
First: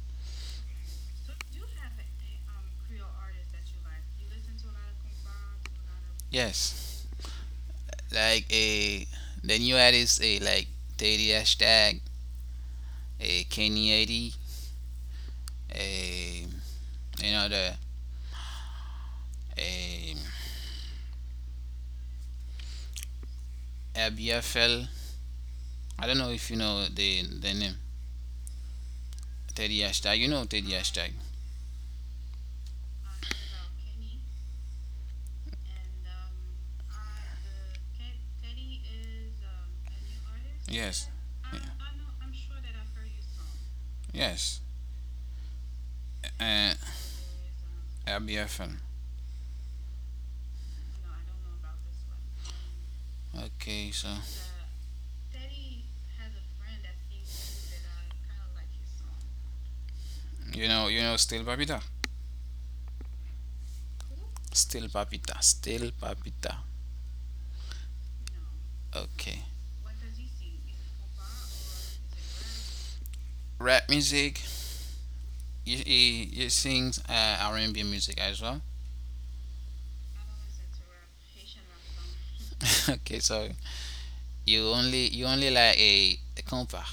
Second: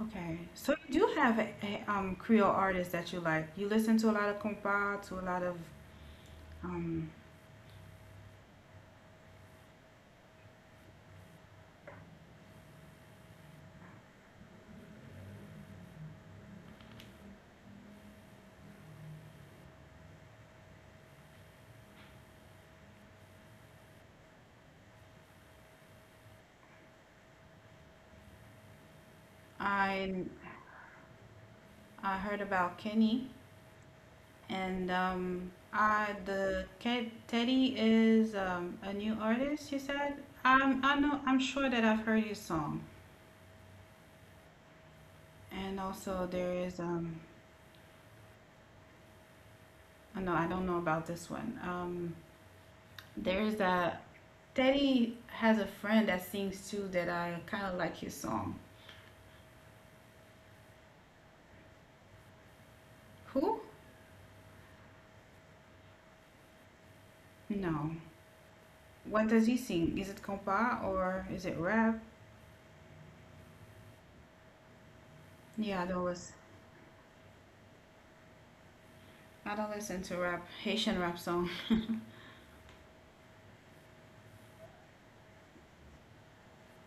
B: okay. So you do have a Creole artist that you like. You listen to a lot of compas, to a lot of
A: Yes.
B: Um,
A: Like a the new artist, a like Daddy Hashtag, a Kenny 80, a you know the a ABFL. I don't know if you know the name. Teddy Hashtag. You know
B: I
A: Teddy Hashtag.
B: I heard about Kenny, and Teddy is a new artist. You said
A: Yes. Yeah.
B: I'm sure that I've heard his song,
A: Yes.
B: and also there
A: Uh,
B: is,
A: ABFL.
B: oh, no, I don't know about this one. There's
A: Okay, so
B: a Teddy has a friend that sings too that I kind of like his song.
A: you know Still Papita.
B: Who?
A: Still Papita.
B: No. What
A: Okay.
B: does he sing? Is it compa or is it rap?
A: Rap music.
B: Yeah, there was.
A: You sing R&B music as well.
B: I don't listen to rap, Haitian rap song.
A: okay, so you only like a compa.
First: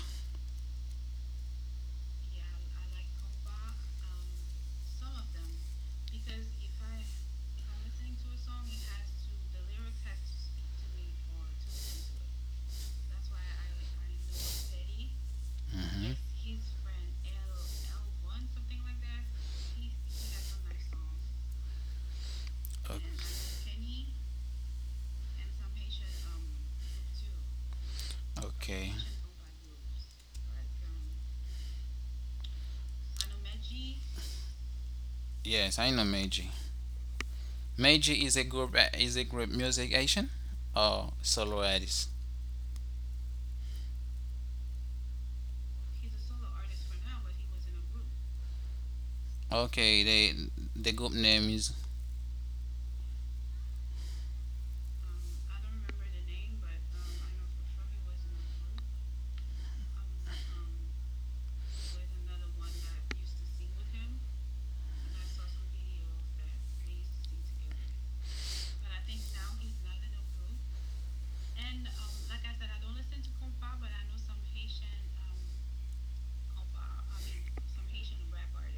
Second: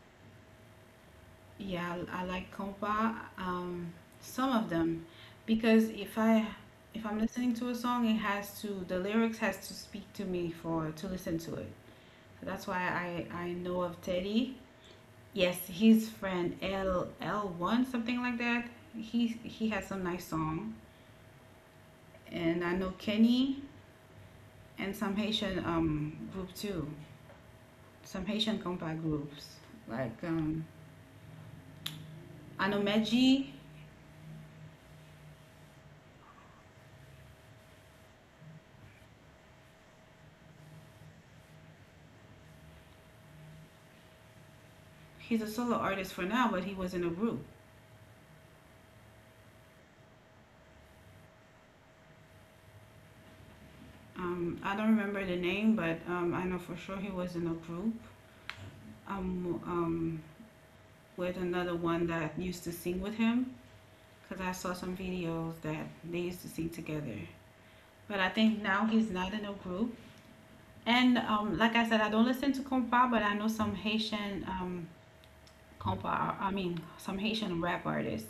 B: Yeah, I like compa. Some of them, because if I'm listening to a song, it has to the lyrics has to speak to me for to listen to it. So that's why I know of Teddy. Yes, his
A: Hmm.
B: friend L L one something like that. He has some nice song,
A: Okay.
B: and I know Kenny and some Haitian group too. Some
A: Okay.
B: Haitian compa groups like um I know Meji.
A: Yes, I know Meiji. Meiji is a group music Asian or solo artist.
B: He's a solo artist for now, but he was in a group.
A: Okay, the group name is
B: I don't remember the name, but I know for sure he was in a group um, um, with another one that used to sing with him because I saw some videos that they used to sing together. But I think now he's not in a group. And like I said, I don't listen to compa, but I know some Haitian compa. I mean, some Haitian rap artists.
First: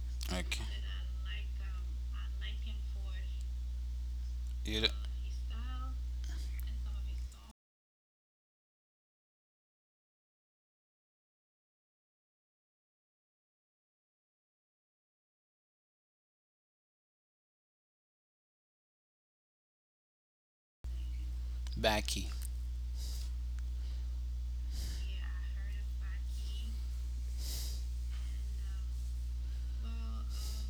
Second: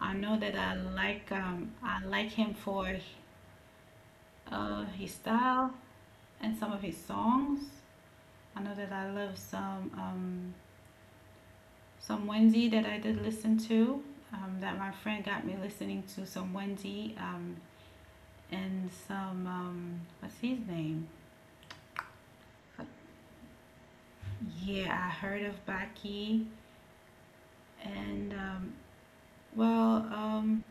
B: I know that
A: okay.
B: I like him for
A: You d-
B: his style and some of his songs. I know that I love some Wendy that I did listen to. That my friend got me listening to some Wendy and some what's his name?
A: Baki.
B: Yeah, I heard of Baki and well,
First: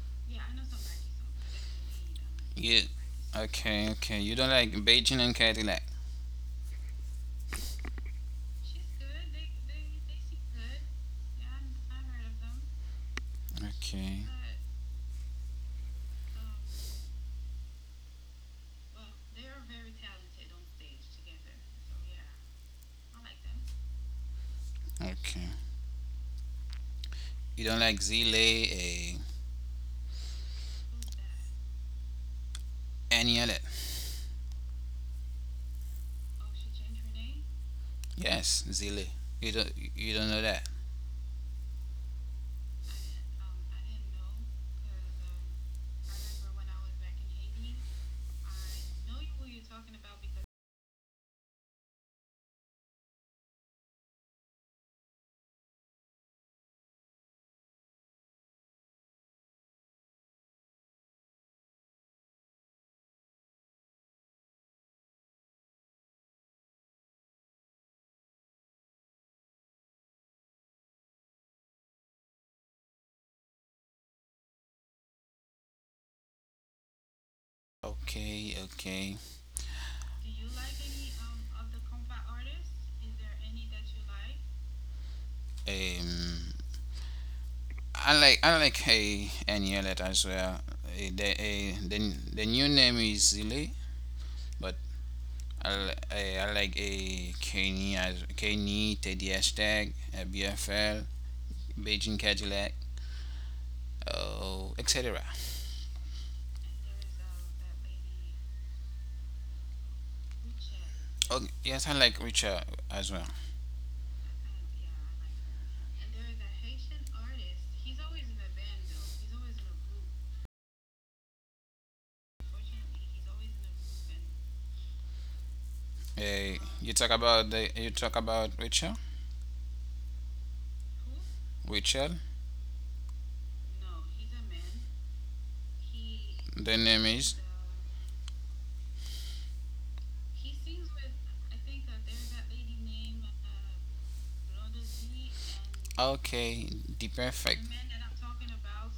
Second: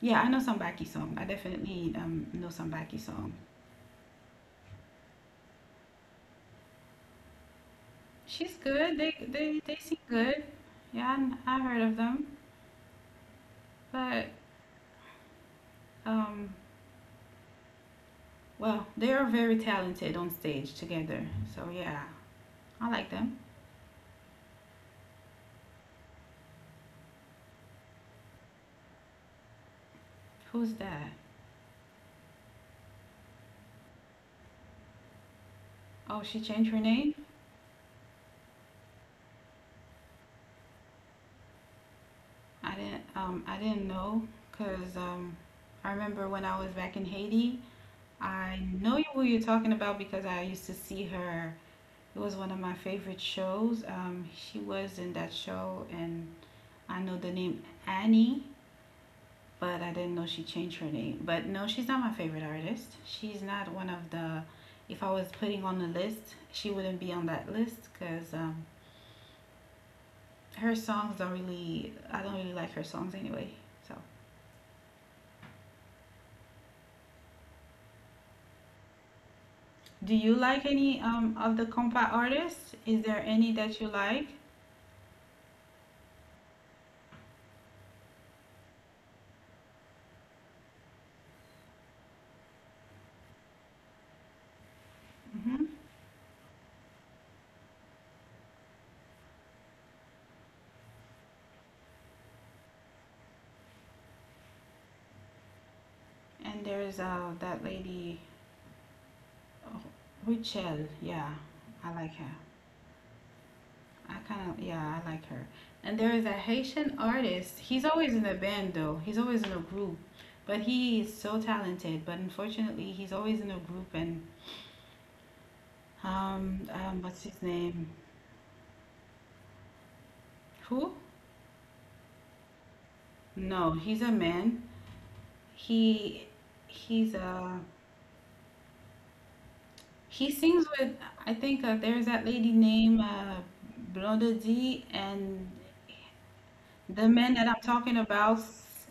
B: yeah, I know some Baki song. I definitely know some
A: You
B: Baki song.
A: okay? Okay. You don't like Beijing and Cadillac.
B: She's good. They seem good. Yeah, I heard of them,
A: Okay.
B: but um, well, they are very talented on stage together. So yeah, I like them.
A: Okay. You don't like Zile,
B: Who's that?
A: any of that.
B: Oh, she changed her name?
A: Yes, Zile. You don't know that.
B: I didn't know cuz I remember when I was back in Haiti, I know who you're talking about because I used to see her. It was one of my favorite shows. She was in that show and I know the name Annie, but I didn't know she changed her name. But no, she's not my favorite artist. She's not one of the. If I was putting on the list, she wouldn't be on that list because her songs don't really. I don't really like her songs anyway. So,
A: Okay. Okay.
B: do you like any of the compa artists? Is there any that you like?
A: Um. I like hey any of that as well. The, new name is Zile, but
B: Hmm.
A: I like a Kenny as Kenny Teddy Hashtag BFL Beijing Cadillac, oh etc.
B: And there's that lady, oh, Richelle. Yeah,
A: Oh,
B: I like
A: yes, I
B: her.
A: like Richard as well.
B: I kind of, yeah, I like her. And there is a Haitian artist. He's always in a band though. He's always in a group, but he is so talented. But unfortunately, he's always in a group. And
A: You
B: what's
A: talk
B: his
A: about
B: name?
A: the you talk about Richard.
B: Who?
A: Richard,
B: No, he's a man. He,
A: the
B: he's
A: name is
B: a he sings with. I think there's that lady named Blonde D and
A: okay. The
B: the man that
A: perfect.
B: I'm talking about,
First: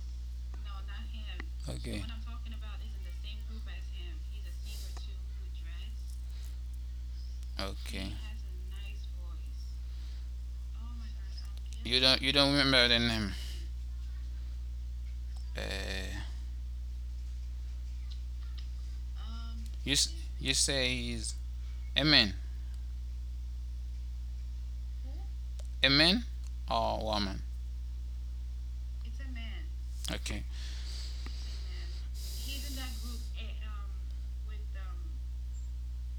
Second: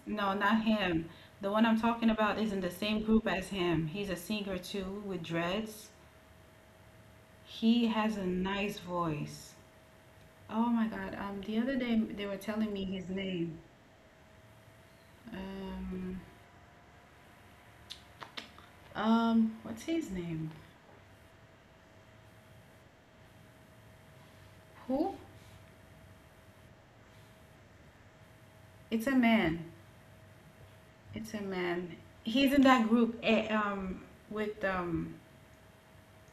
B: no, not him. The one I'm
A: Okay.
B: talking about is in the same group as him. He's a singer too with dreads. He
A: Okay.
B: has a nice voice. Oh my God. The other day they
A: You
B: were
A: don't
B: telling me
A: remember the
B: his
A: name.
B: name. Um,
A: Uh,
B: what's
A: you
B: his
A: s-
B: name?
A: you say is a man,
B: Who?
A: a man or woman.
B: It's a man.
A: Okay.
B: It's a man. He's in that group. With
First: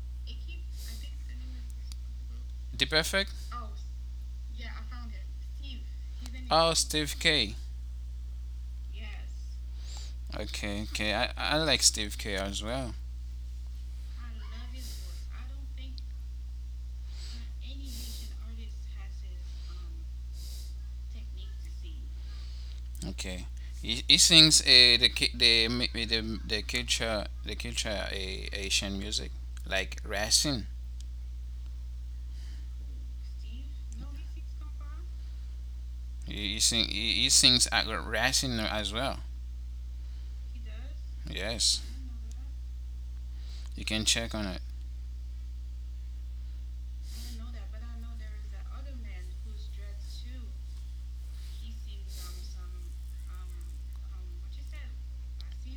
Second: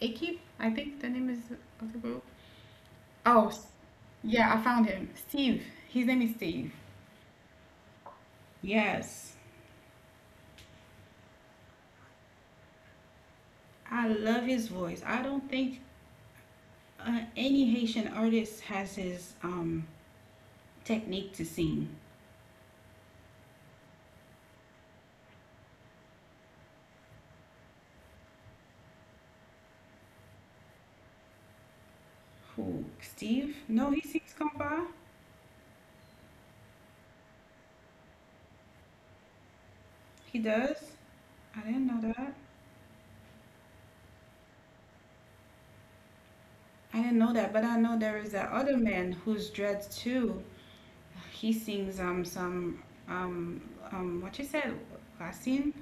B: Ekip. I think the name is of the group.
A: The perfect.
B: Oh, s- yeah, I found him. Steve. His name is Steve.
A: Oh, Steve K.
B: Yes,
A: Okay, okay. I like Steve K as well.
B: I love his voice. I don't think any Haitian artist has his technique to sing.
A: Okay. He sings the cu- the mi- mi- the culture Asian music like Racing.
B: Who? Steve? No, he sings compas.
A: He sings at Racing as well.
B: He does. I
A: Yes,
B: didn't know that.
A: you can check on it.
B: I didn't know that, but I know there is that other man who's dreads too. He sings some um what you said Racine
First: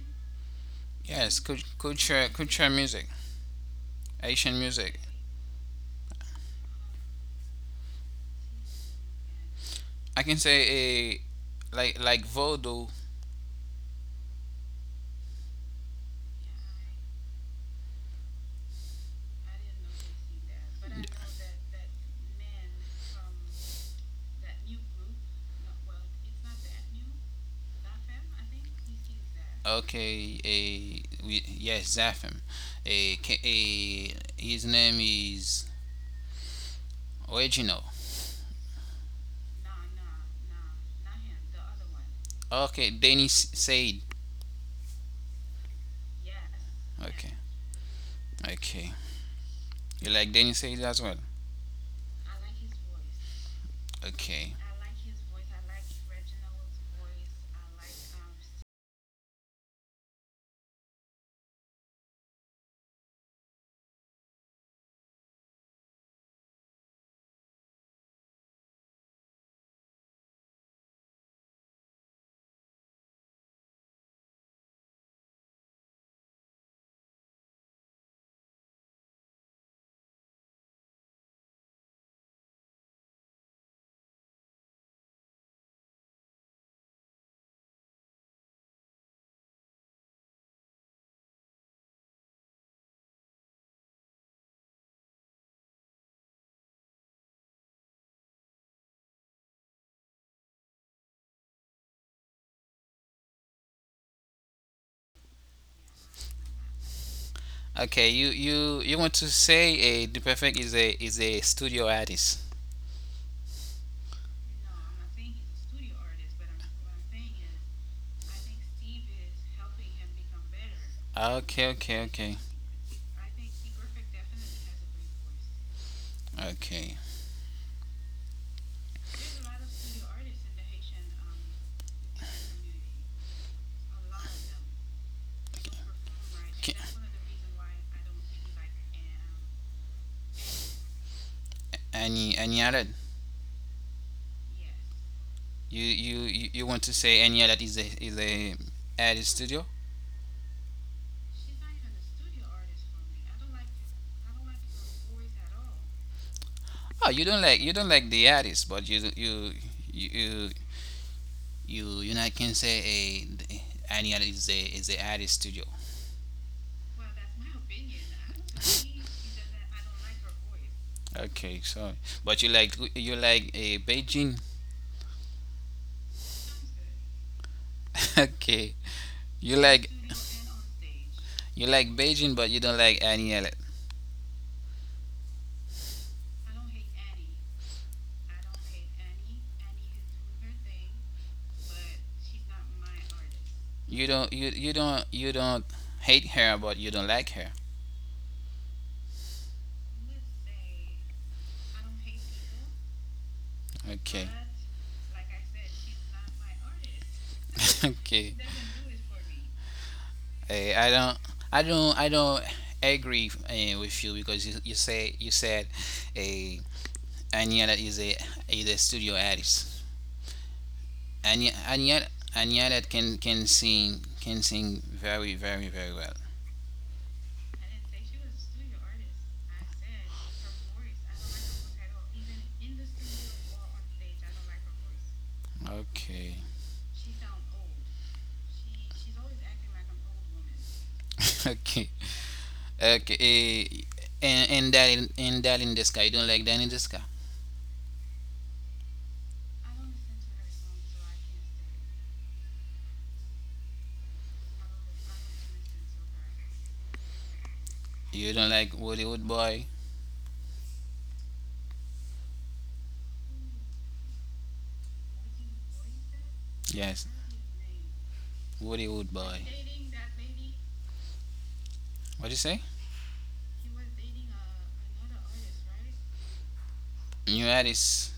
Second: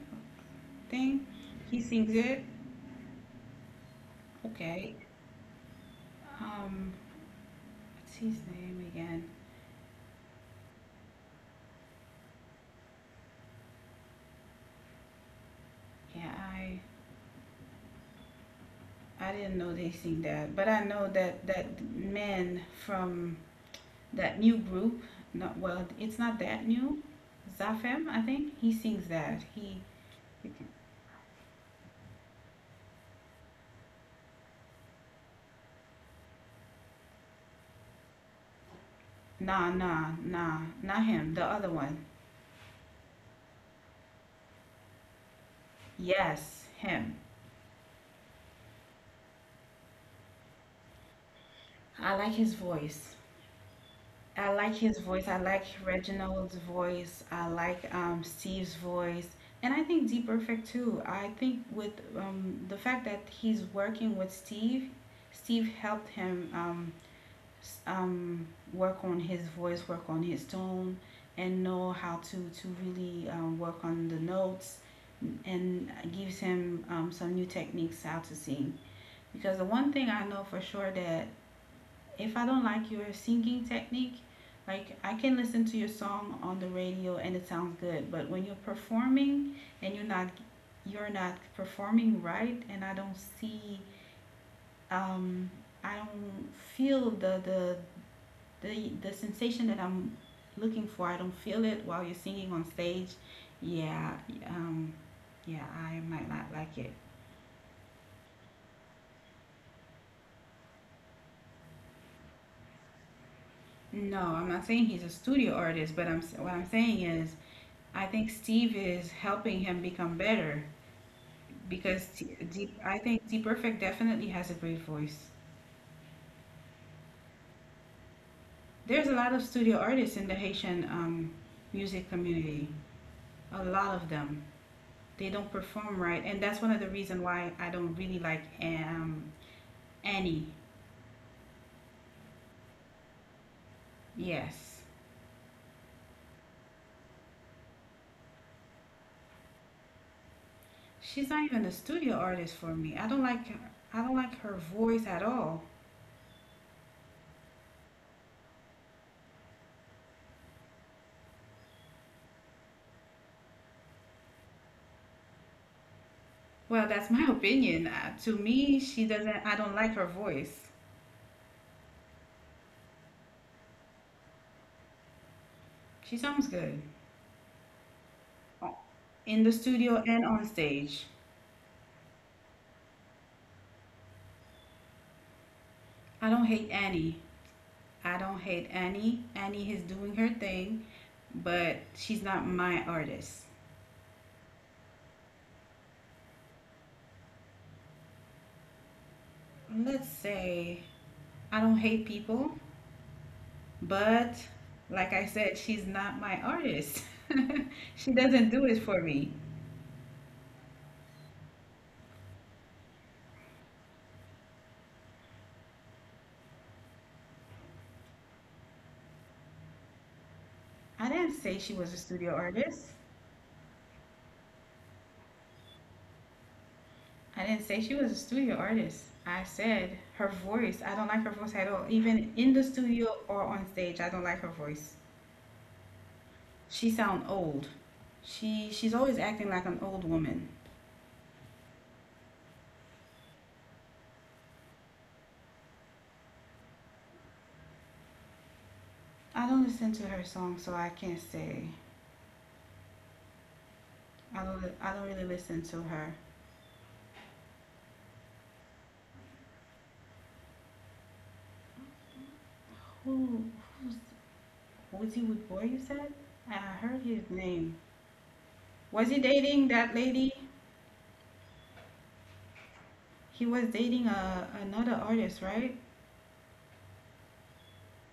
B: thing.
A: Yes,
B: He sings
A: culture
B: it.
A: music, Asian
B: Okay.
A: music.
B: Um, what's his name again?
A: I can say a like Voodoo.
B: Yeah, I didn't know they sing that, but I know that that man from that new group, not well, it's not that new, Zafem, I think he sings that. He,
A: Yes, Zafim. A His name is Original.
B: nah, nah, nah, not him, the other one.
A: Okay, Dennis said.
B: Yes, him.
A: Okay, okay. You like Dennis said as well.
B: I like his voice. I
A: Okay,
B: like his voice. I like Reginald's voice. I like Steve's voice. And I think D Perfect too. I think with the fact that he's working with Steve, Steve helped him um, work on his voice, work on his tone, and know how to really work on the notes, and gives him some new techniques how to sing. Because the one thing I know for sure that if I don't like your singing technique, like I can listen to your song on the radio and it sounds good, but when you're performing and you're not performing right, and I don't see um, I don't feel the the sensation that I'm looking for, I don't feel it while you're singing on stage. Yeah, um, yeah, I might not like it.
A: okay. You you want to say a the perfect is a studio artist.
B: No, I'm not saying he's a studio artist, but I'm what I'm saying is I think Steve is helping him become better
A: Okay, okay,
B: because
A: okay,
B: Deep, I think T Perfect definitely has a great voice.
A: okay.
B: There's a lot of studio artists in the Haitian music community. A lot of them. They don't perform right, and that's
A: Ki-
B: one of the reason why I don't really like Annie.
A: Any other?
B: Yes.
A: You you want to say any other is a artist studio?
B: She's not even a studio artist for me. I don't like her. I don't like her voice at all.
A: Oh, you don't like the artist, but you you know I can say a any other is a artist studio.
B: Well, that's my opinion. To me, she doesn't. I don't like her voice.
A: Okay, so but you like a Beijing.
B: She sounds good
A: okay,
B: o- in
A: you
B: the
A: like
B: studio and on stage.
A: you like Beijing, but you don't like any other.
B: I don't hate Annie. I don't hate Annie. Annie is doing her thing, but she's not my artist.
A: You don't hate her, but you don't like her.
B: Let's say I don't hate people,
A: Okay,
B: but like I said, she's not my artist. She
A: okay.
B: doesn't do it for me.
A: Eh, I don't, I don't agree with you because you say you said a Anya that is a studio artist.
B: I didn't
A: and yet,
B: say she
A: and
B: was a
A: yet,
B: studio
A: and yet, it
B: artist.
A: can can sing very, very, very well.
B: I didn't say she was a studio artist. I said her voice. I don't like her voice at all. Even in the studio or on stage, I don't like her voice.
A: Okay,
B: She sound old. She's always acting like an old woman.
A: okay, okay. And, that in the sky, you don't like that in the sky.
B: I don't listen to her songs, so I can't say. I don't really listen to her.
A: You don't like Hollywood boy.
B: Who who's was he with boy? You said I heard
A: Yes,
B: his name. Was
A: Hollywood
B: he
A: boy.
B: dating that lady?
A: What you say?
B: He was dating another artist, right?
A: New artist.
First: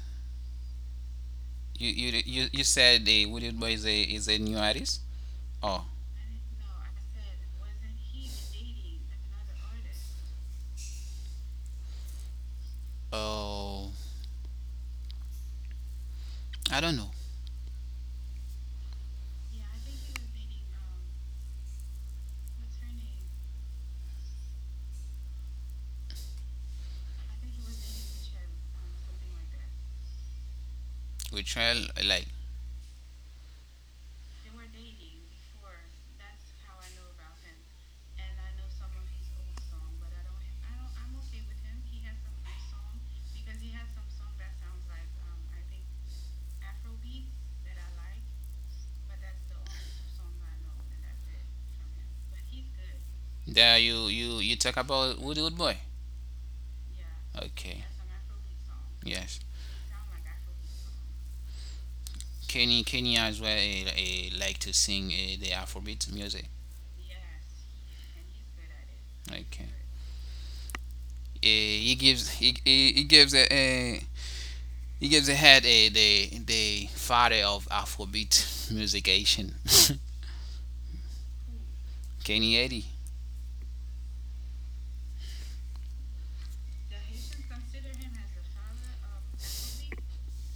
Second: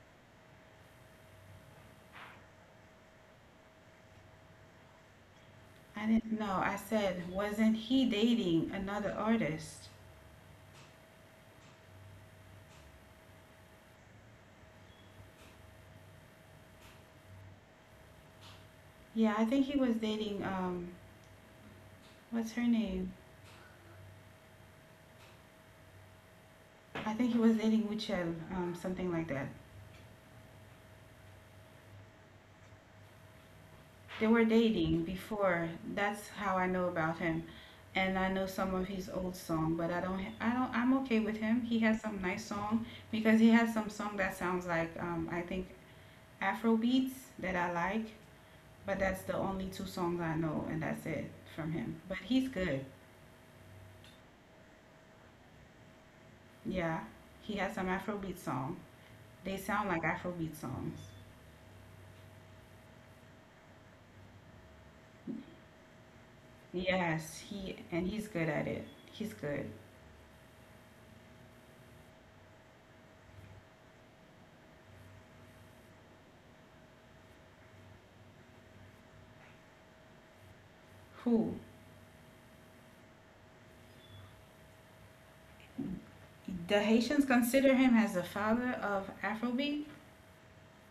A: You said a Hollywood boy is a new artist. Oh
B: I didn't know. I said, wasn't he dating another artist?
A: oh, I don't know.
B: Yeah, I think he was dating, what's her name? I think he was dating Uchel, something like that.
A: We try like
B: They were dating before. That's how I know about him. And I know some of his old song, but I don't, I'm okay with him. He has some nice song because he has some song that sounds like, I think Afro beats that I like, but that's the only two songs I know and that's it from him. But he's good.
A: there. You you talk about Hollywood boy.
B: Yeah, he has some
A: Okay.
B: Afrobeat song.
A: Yes.
B: They sound like Afrobeat songs.
A: Kenny as well like to sing the Afrobeat music.
B: Yes, he and he's good at it. He's good.
A: Okay. He gives a eh, he gives a head the father of Afrobeat musician.
B: Who?
A: Kenny Eddie.
B: The Haitians consider him as the father of Afrobeat?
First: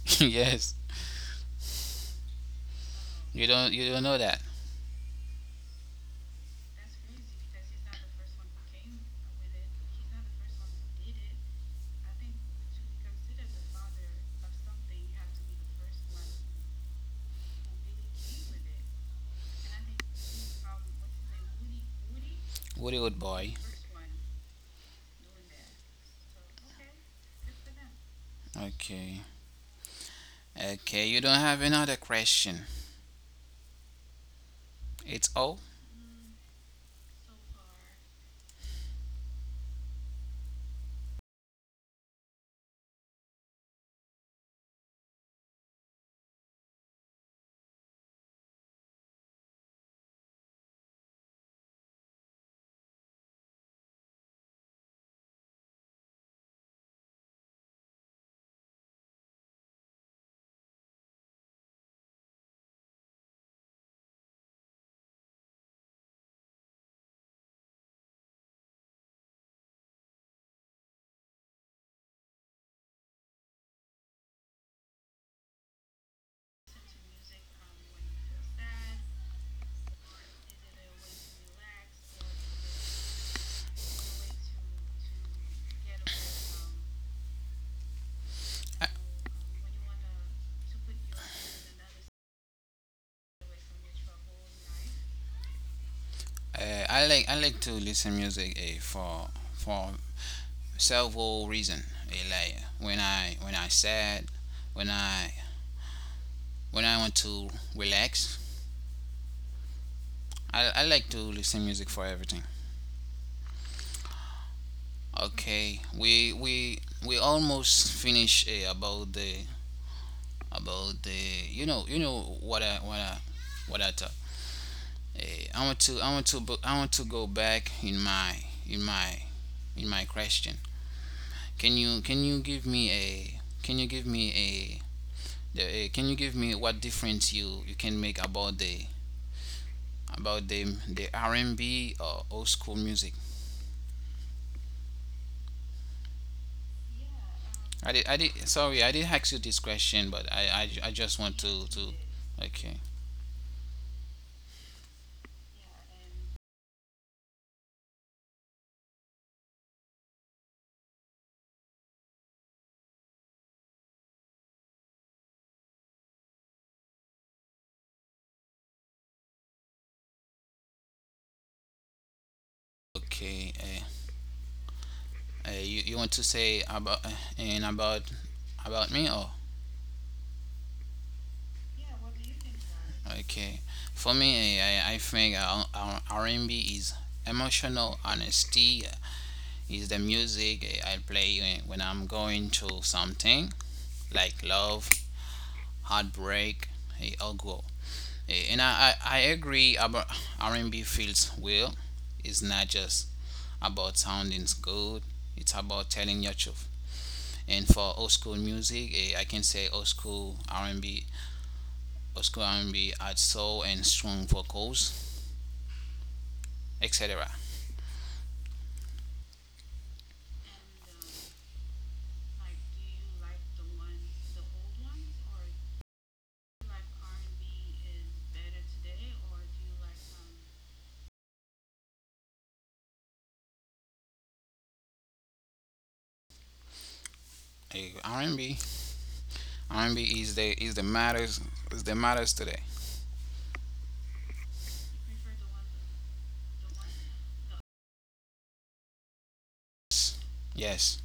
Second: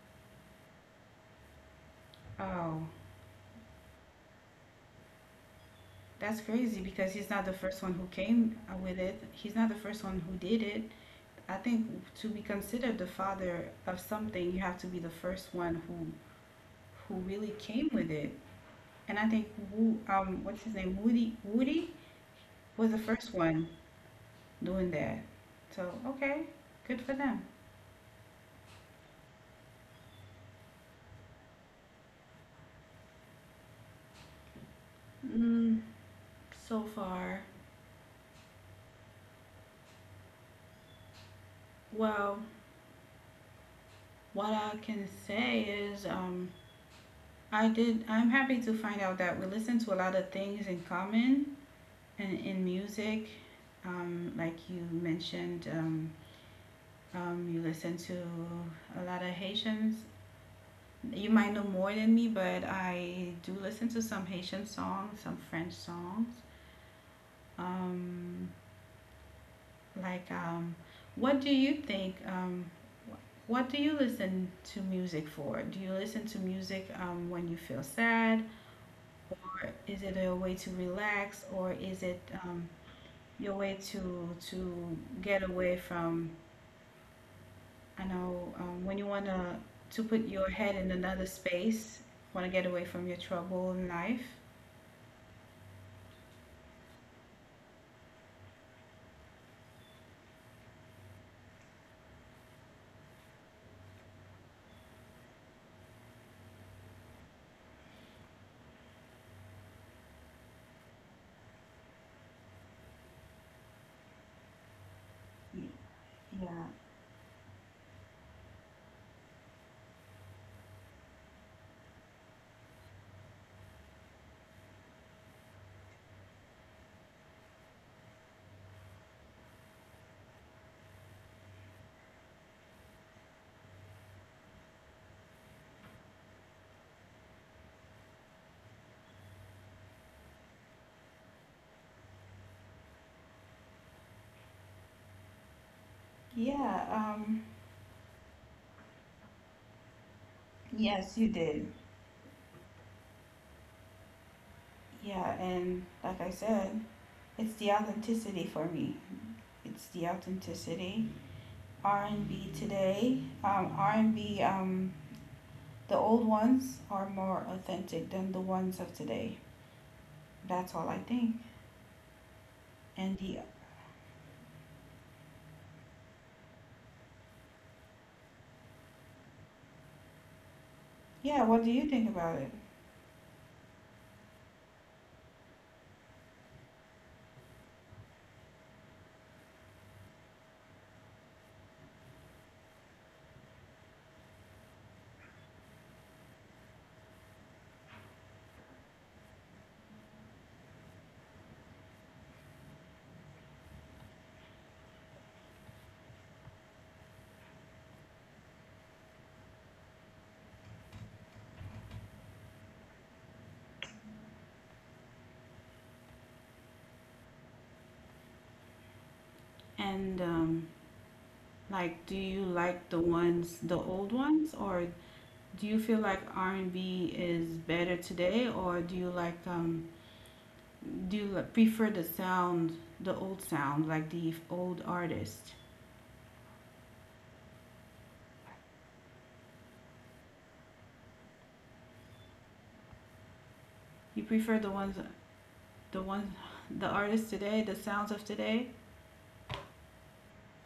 A: yes.
B: Oh,
A: You don't know that.
B: that's crazy because he's not the first one who came with it. He's not the first one who did it. I think to be considered the father of something, you have to be the first one who really came with it. And I think Wu, what's his name, Woody
A: What a good
B: was the
A: boy.
B: first one doing that. So, okay, good for them.
A: Okay. Okay, you don't have another question. It's all.
B: Mm. So far, well, what I can say is I did. I'm happy to find out that we listen to a lot of things in common and in music. Like you mentioned, you listen to a lot of Haitians. You might know more than me, but I do listen to some Haitian songs, some French songs. Um, Like, what do you think? What do you listen to music for? Do you listen to music when you feel sad, or is it a way to relax, or is it your way to get away from? I know when you wanna to put your head in another space, wanna get away from your trouble in life.
A: I like to listen music for several reasons. Like when I sad, when I when I want to relax, I like to listen music for everything. Okay,
B: Y- Yeah.
A: we almost finish about the you know what I thought. Uh, I want to bu- I want to go back in my in my in my question. Can you give me can you give me what difference you can make about the R&B or old school music?
B: Yeah.
A: I did sorry I did not ask you this question, but I
B: Yes,
A: just
B: you
A: want
B: did.
A: to okay
B: Yeah, and like I said. It's the authenticity for me. It's the authenticity. R and B today, R and B. The old ones are more authentic than the ones of today. That's all I think. And the
A: okay uh, you you want to say about and about about me or
B: yeah, what do you think about it?
A: okay. For me I think R&B is emotional honesty, is the music I play when I'm going through something like love, heartbreak, or go. And I agree about R&B feels well. It's not just about sounding good. It's about telling your truth. And for old school music, I can say old school R&B, old school R&B had soul and strong vocals, etc.
B: And like, do you like the ones, the old ones, or do you feel like R and B is better today, or do you like, prefer the sound, the old sound, like the old artists?
A: Eh, R&B, R&B is the is the matters today.
B: You prefer the ones. The one, the artist today, the sounds of today.
A: Yes. Yes.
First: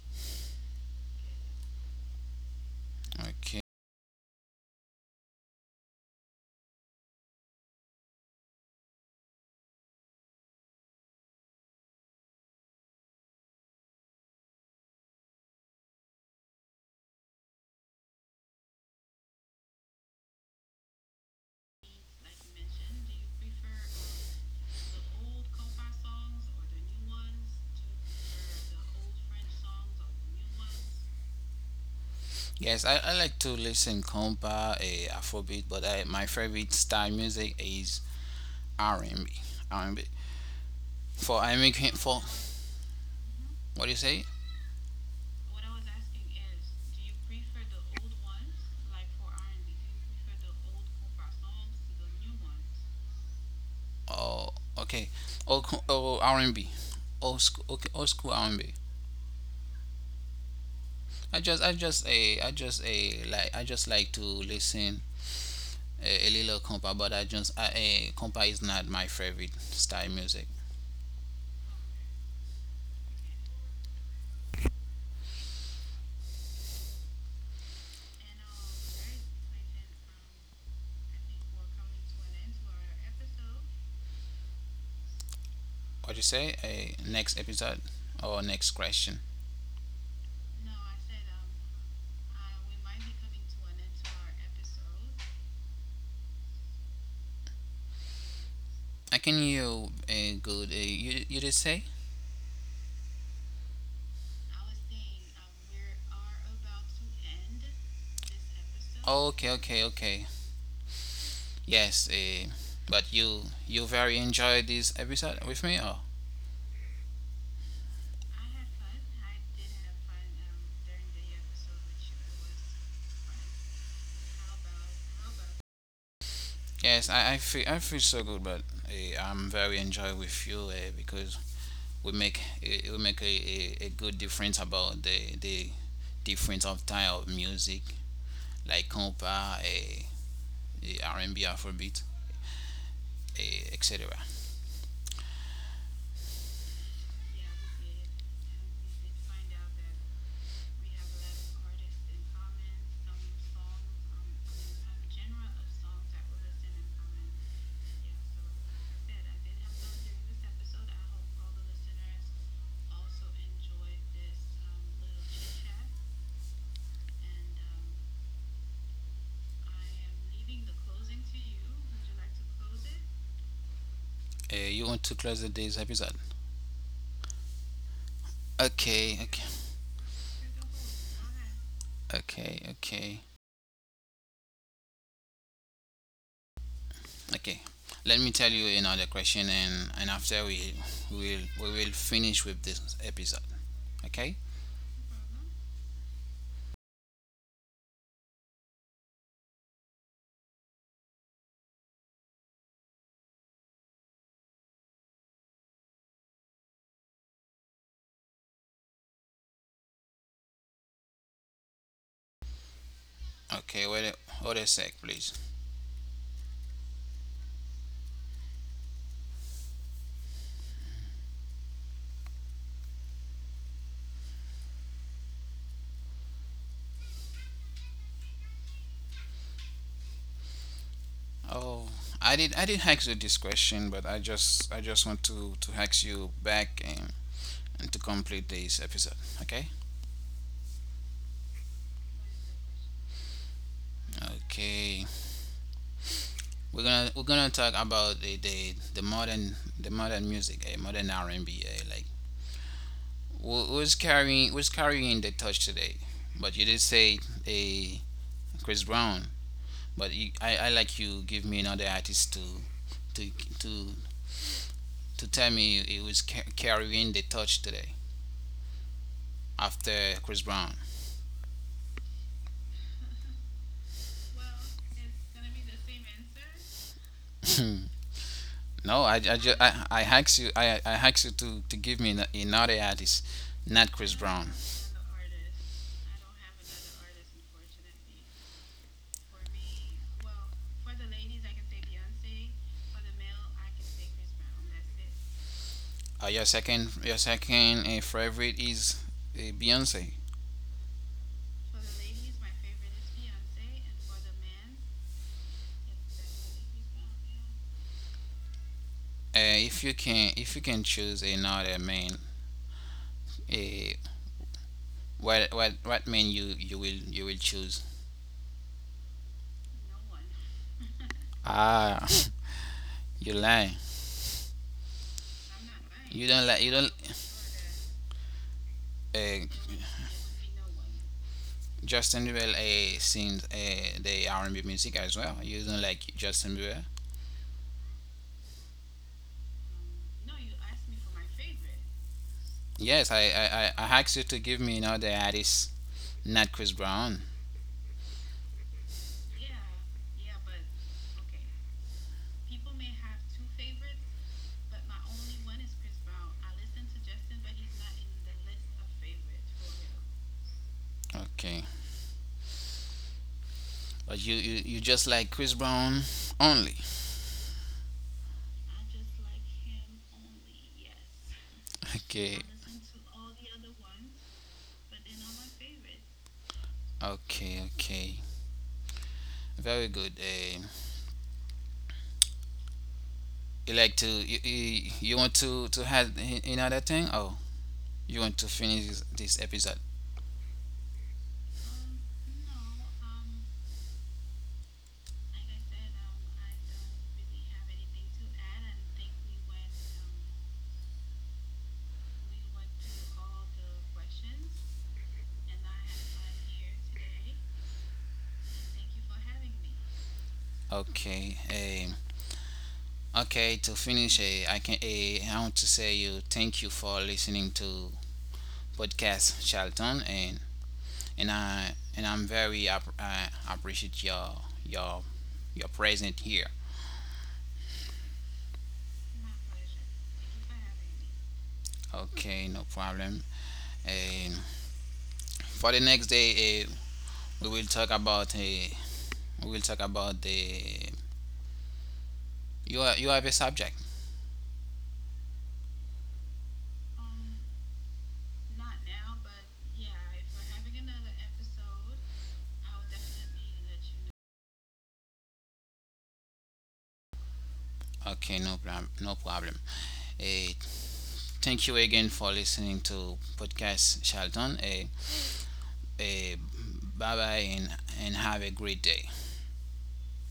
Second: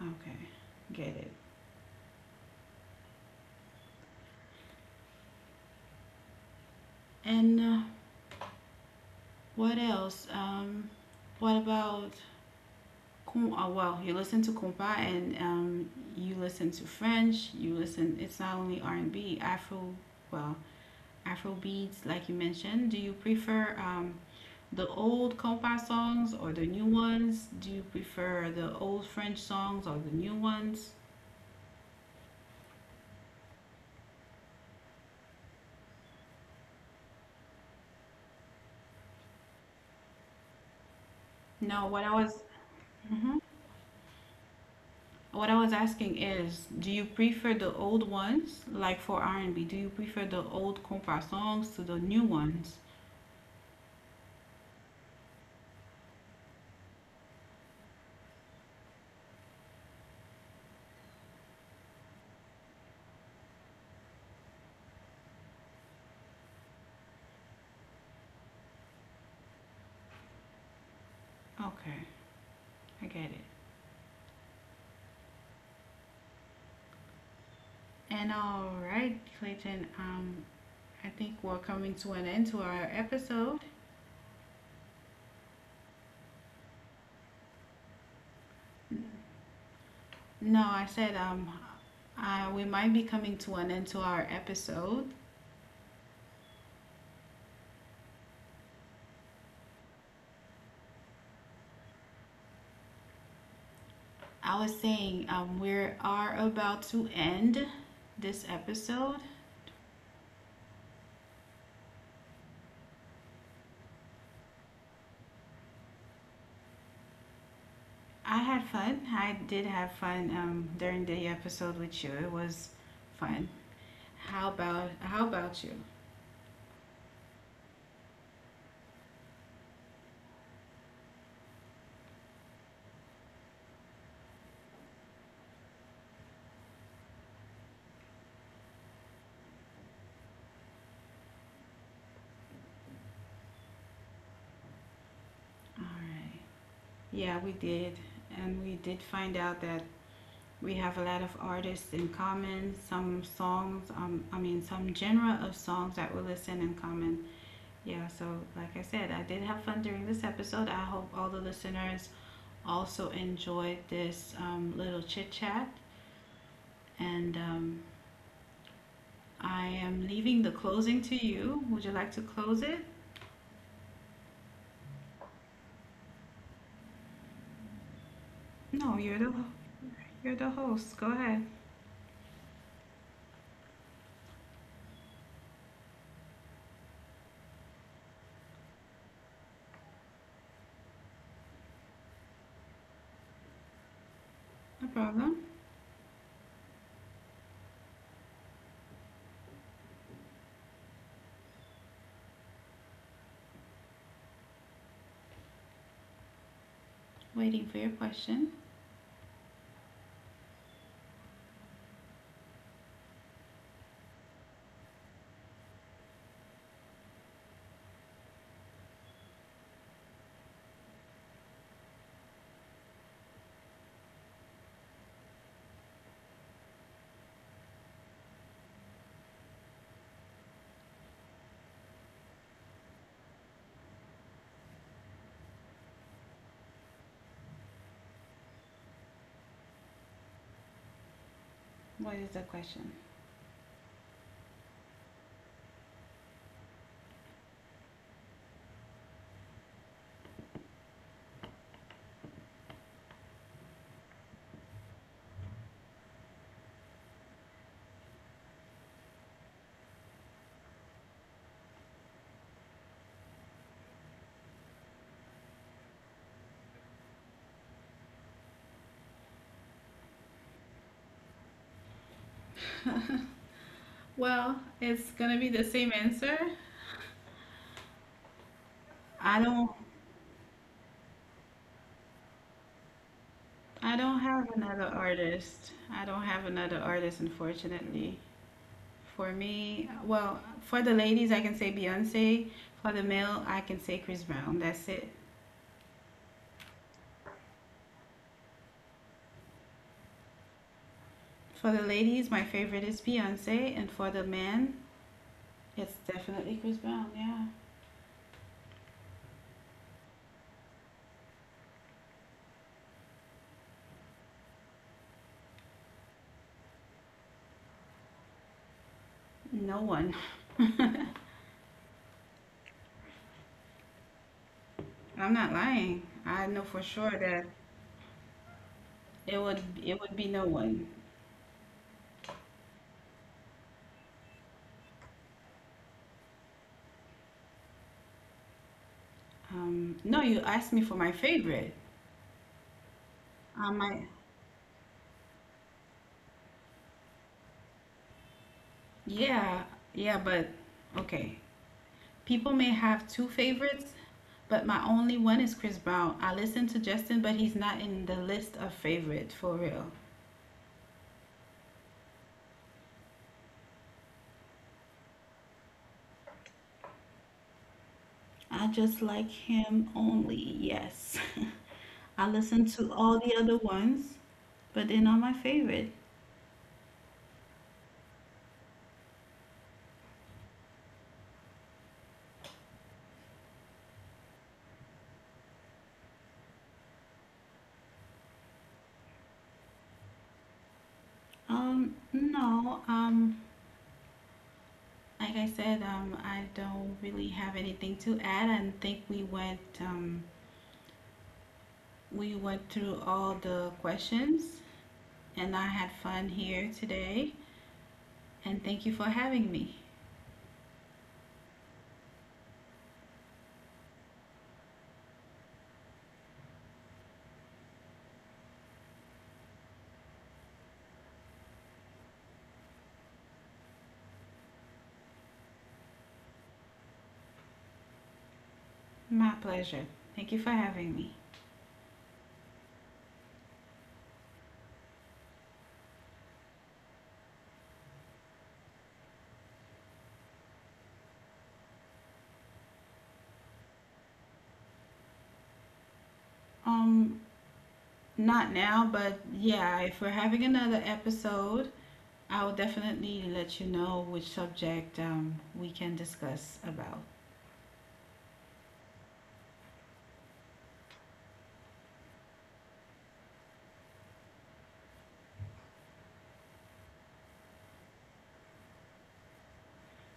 B: Okay, get it.
A: Okay.
B: And what else? What about? Well, you listen to compa and you listen to French. You listen. It's not only R and B, Afro. Well, Afro beats, like you mentioned. Do you prefer the old compa songs or the new ones? Do you prefer the old French songs or the new ones?
A: Yes, I like to listen compa, Afrobeat, but my favorite style music is r and B. R and b For
B: No,
A: American,
B: what I
A: for
B: was. Mhm.
A: what do you say?
B: What I was asking is, do you prefer the old ones, like for R&B? Do you prefer the old compa songs to the new ones?
A: Oh, okay. R&B. Old school, okay, old school r and B. I just, eh, like, I just like to listen a little compa, but I just, I, eh, compa is not my favorite style music.
B: Okay, I get it. And all right, Clayton, I think we're coming to an end to our episode.
A: What do you say? Next episode or next question?
B: No, I said we might be coming to an end to our episode.
A: I can hear you good. You you did say?
B: I was saying we are about to end this episode.
A: Okay, okay. Yes. But you very enjoyed this episode with me? Or
B: I had fun. I did have fun during the episode with you. It was fun. How about you?
A: yes. I feel so good, but I'm very enjoy with you because we make a good difference about the difference of type of music like compa, uh, R&B, Afrobeat, etc.
B: All right. Yeah, we did, and we did find out that we have a lot of artists in common. Some songs, I mean, some genre of songs that we listen in common. Yeah. So, like I said, I did have fun during this episode. I hope all the listeners also enjoyed this little chit chat, and I am leaving the closing to you. Would you like to close it?
A: You want to close the day's episode?
B: No,
A: Okay, okay.
B: you're the host. Go ahead.
A: Okay, okay. Let me tell you another question, and after will we will finish with this episode. Okay,
B: No problem. Waiting for your question.
A: okay. Wait, hold a sec, please. Oh, I did ask you this question, but I just want to ask you back and to complete this episode. Okay,
B: What is the question?
A: okay. We're gonna talk about the modern music, a modern R and B, like Who's carrying the touch today? But you did say a Chris Brown. But you, I like you give me another artist to to to tell me it was carrying the touch today after Chris Brown.
B: Well, it's gonna be the same answer.
A: no,
B: I don't
A: I asked you to give me another artist, not
B: I
A: Chris
B: don't have
A: Brown.
B: another artist. I don't have another artist unfortunately. For me, well, for the ladies I can say Beyonce. For the male I can say Chris Brown. That's it.
A: Your second favorite is Beyonce.
B: For the ladies, my favorite is Beyonce and for the men, it's definitely Chris Brown, yeah.
A: If you can choose another man. Uh, what man you will choose?
B: No one.
A: Ah, you lie.
B: I'm not lying.
A: You
B: I
A: don't
B: know
A: like you
B: for
A: don't.
B: sure that
A: Uh,
B: it would be no one.
A: Justin Bieber sings the R&B music as well. You don't like Justin Bieber?
B: No, you asked me for my favorite.
A: Yes, I
B: I
A: asked you to give me another artist, not Chris Brown.
B: Yeah, yeah, but okay. People may have two favorites, but my only one is Chris Brown. I listen to Justin, but he's not in the list of favorite for real.
A: Okay, but you you just like Chris Brown only.
B: I just like him only. Yes, I listen
A: Okay.
B: to all the other ones, but they're not my favorite.
A: Okay, okay. Very good. Eh. You like to you want to add another thing? Oh, you want to finish this episode?
B: No. Like I said, I don't really have anything to add. I think we went through all the questions, and I had fun here today. And thank you for having me.
A: Okay. Okay. To finish, I can. I want to say you thank you for listening to podcast Charlton, and I and I'm very I appreciate your your presence here.
B: My pleasure. Thank you for having me.
A: Okay, no problem. And for the next day, we will talk about the you are, you have a subject.
B: Um, Not now, but yeah, if we're having another episode, I will definitely let you know which subject we can discuss about.
A: Okay, no problem. No problem. Eh, Thank you again for listening to podcast Shelton. Eh, Bye bye and have a great day.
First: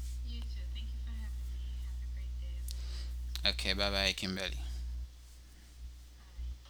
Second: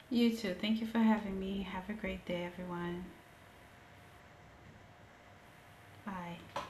B: You too. Thank you for having me. Have a great day, everyone.
A: Okay, bye bye, Kimberly.
B: Bye.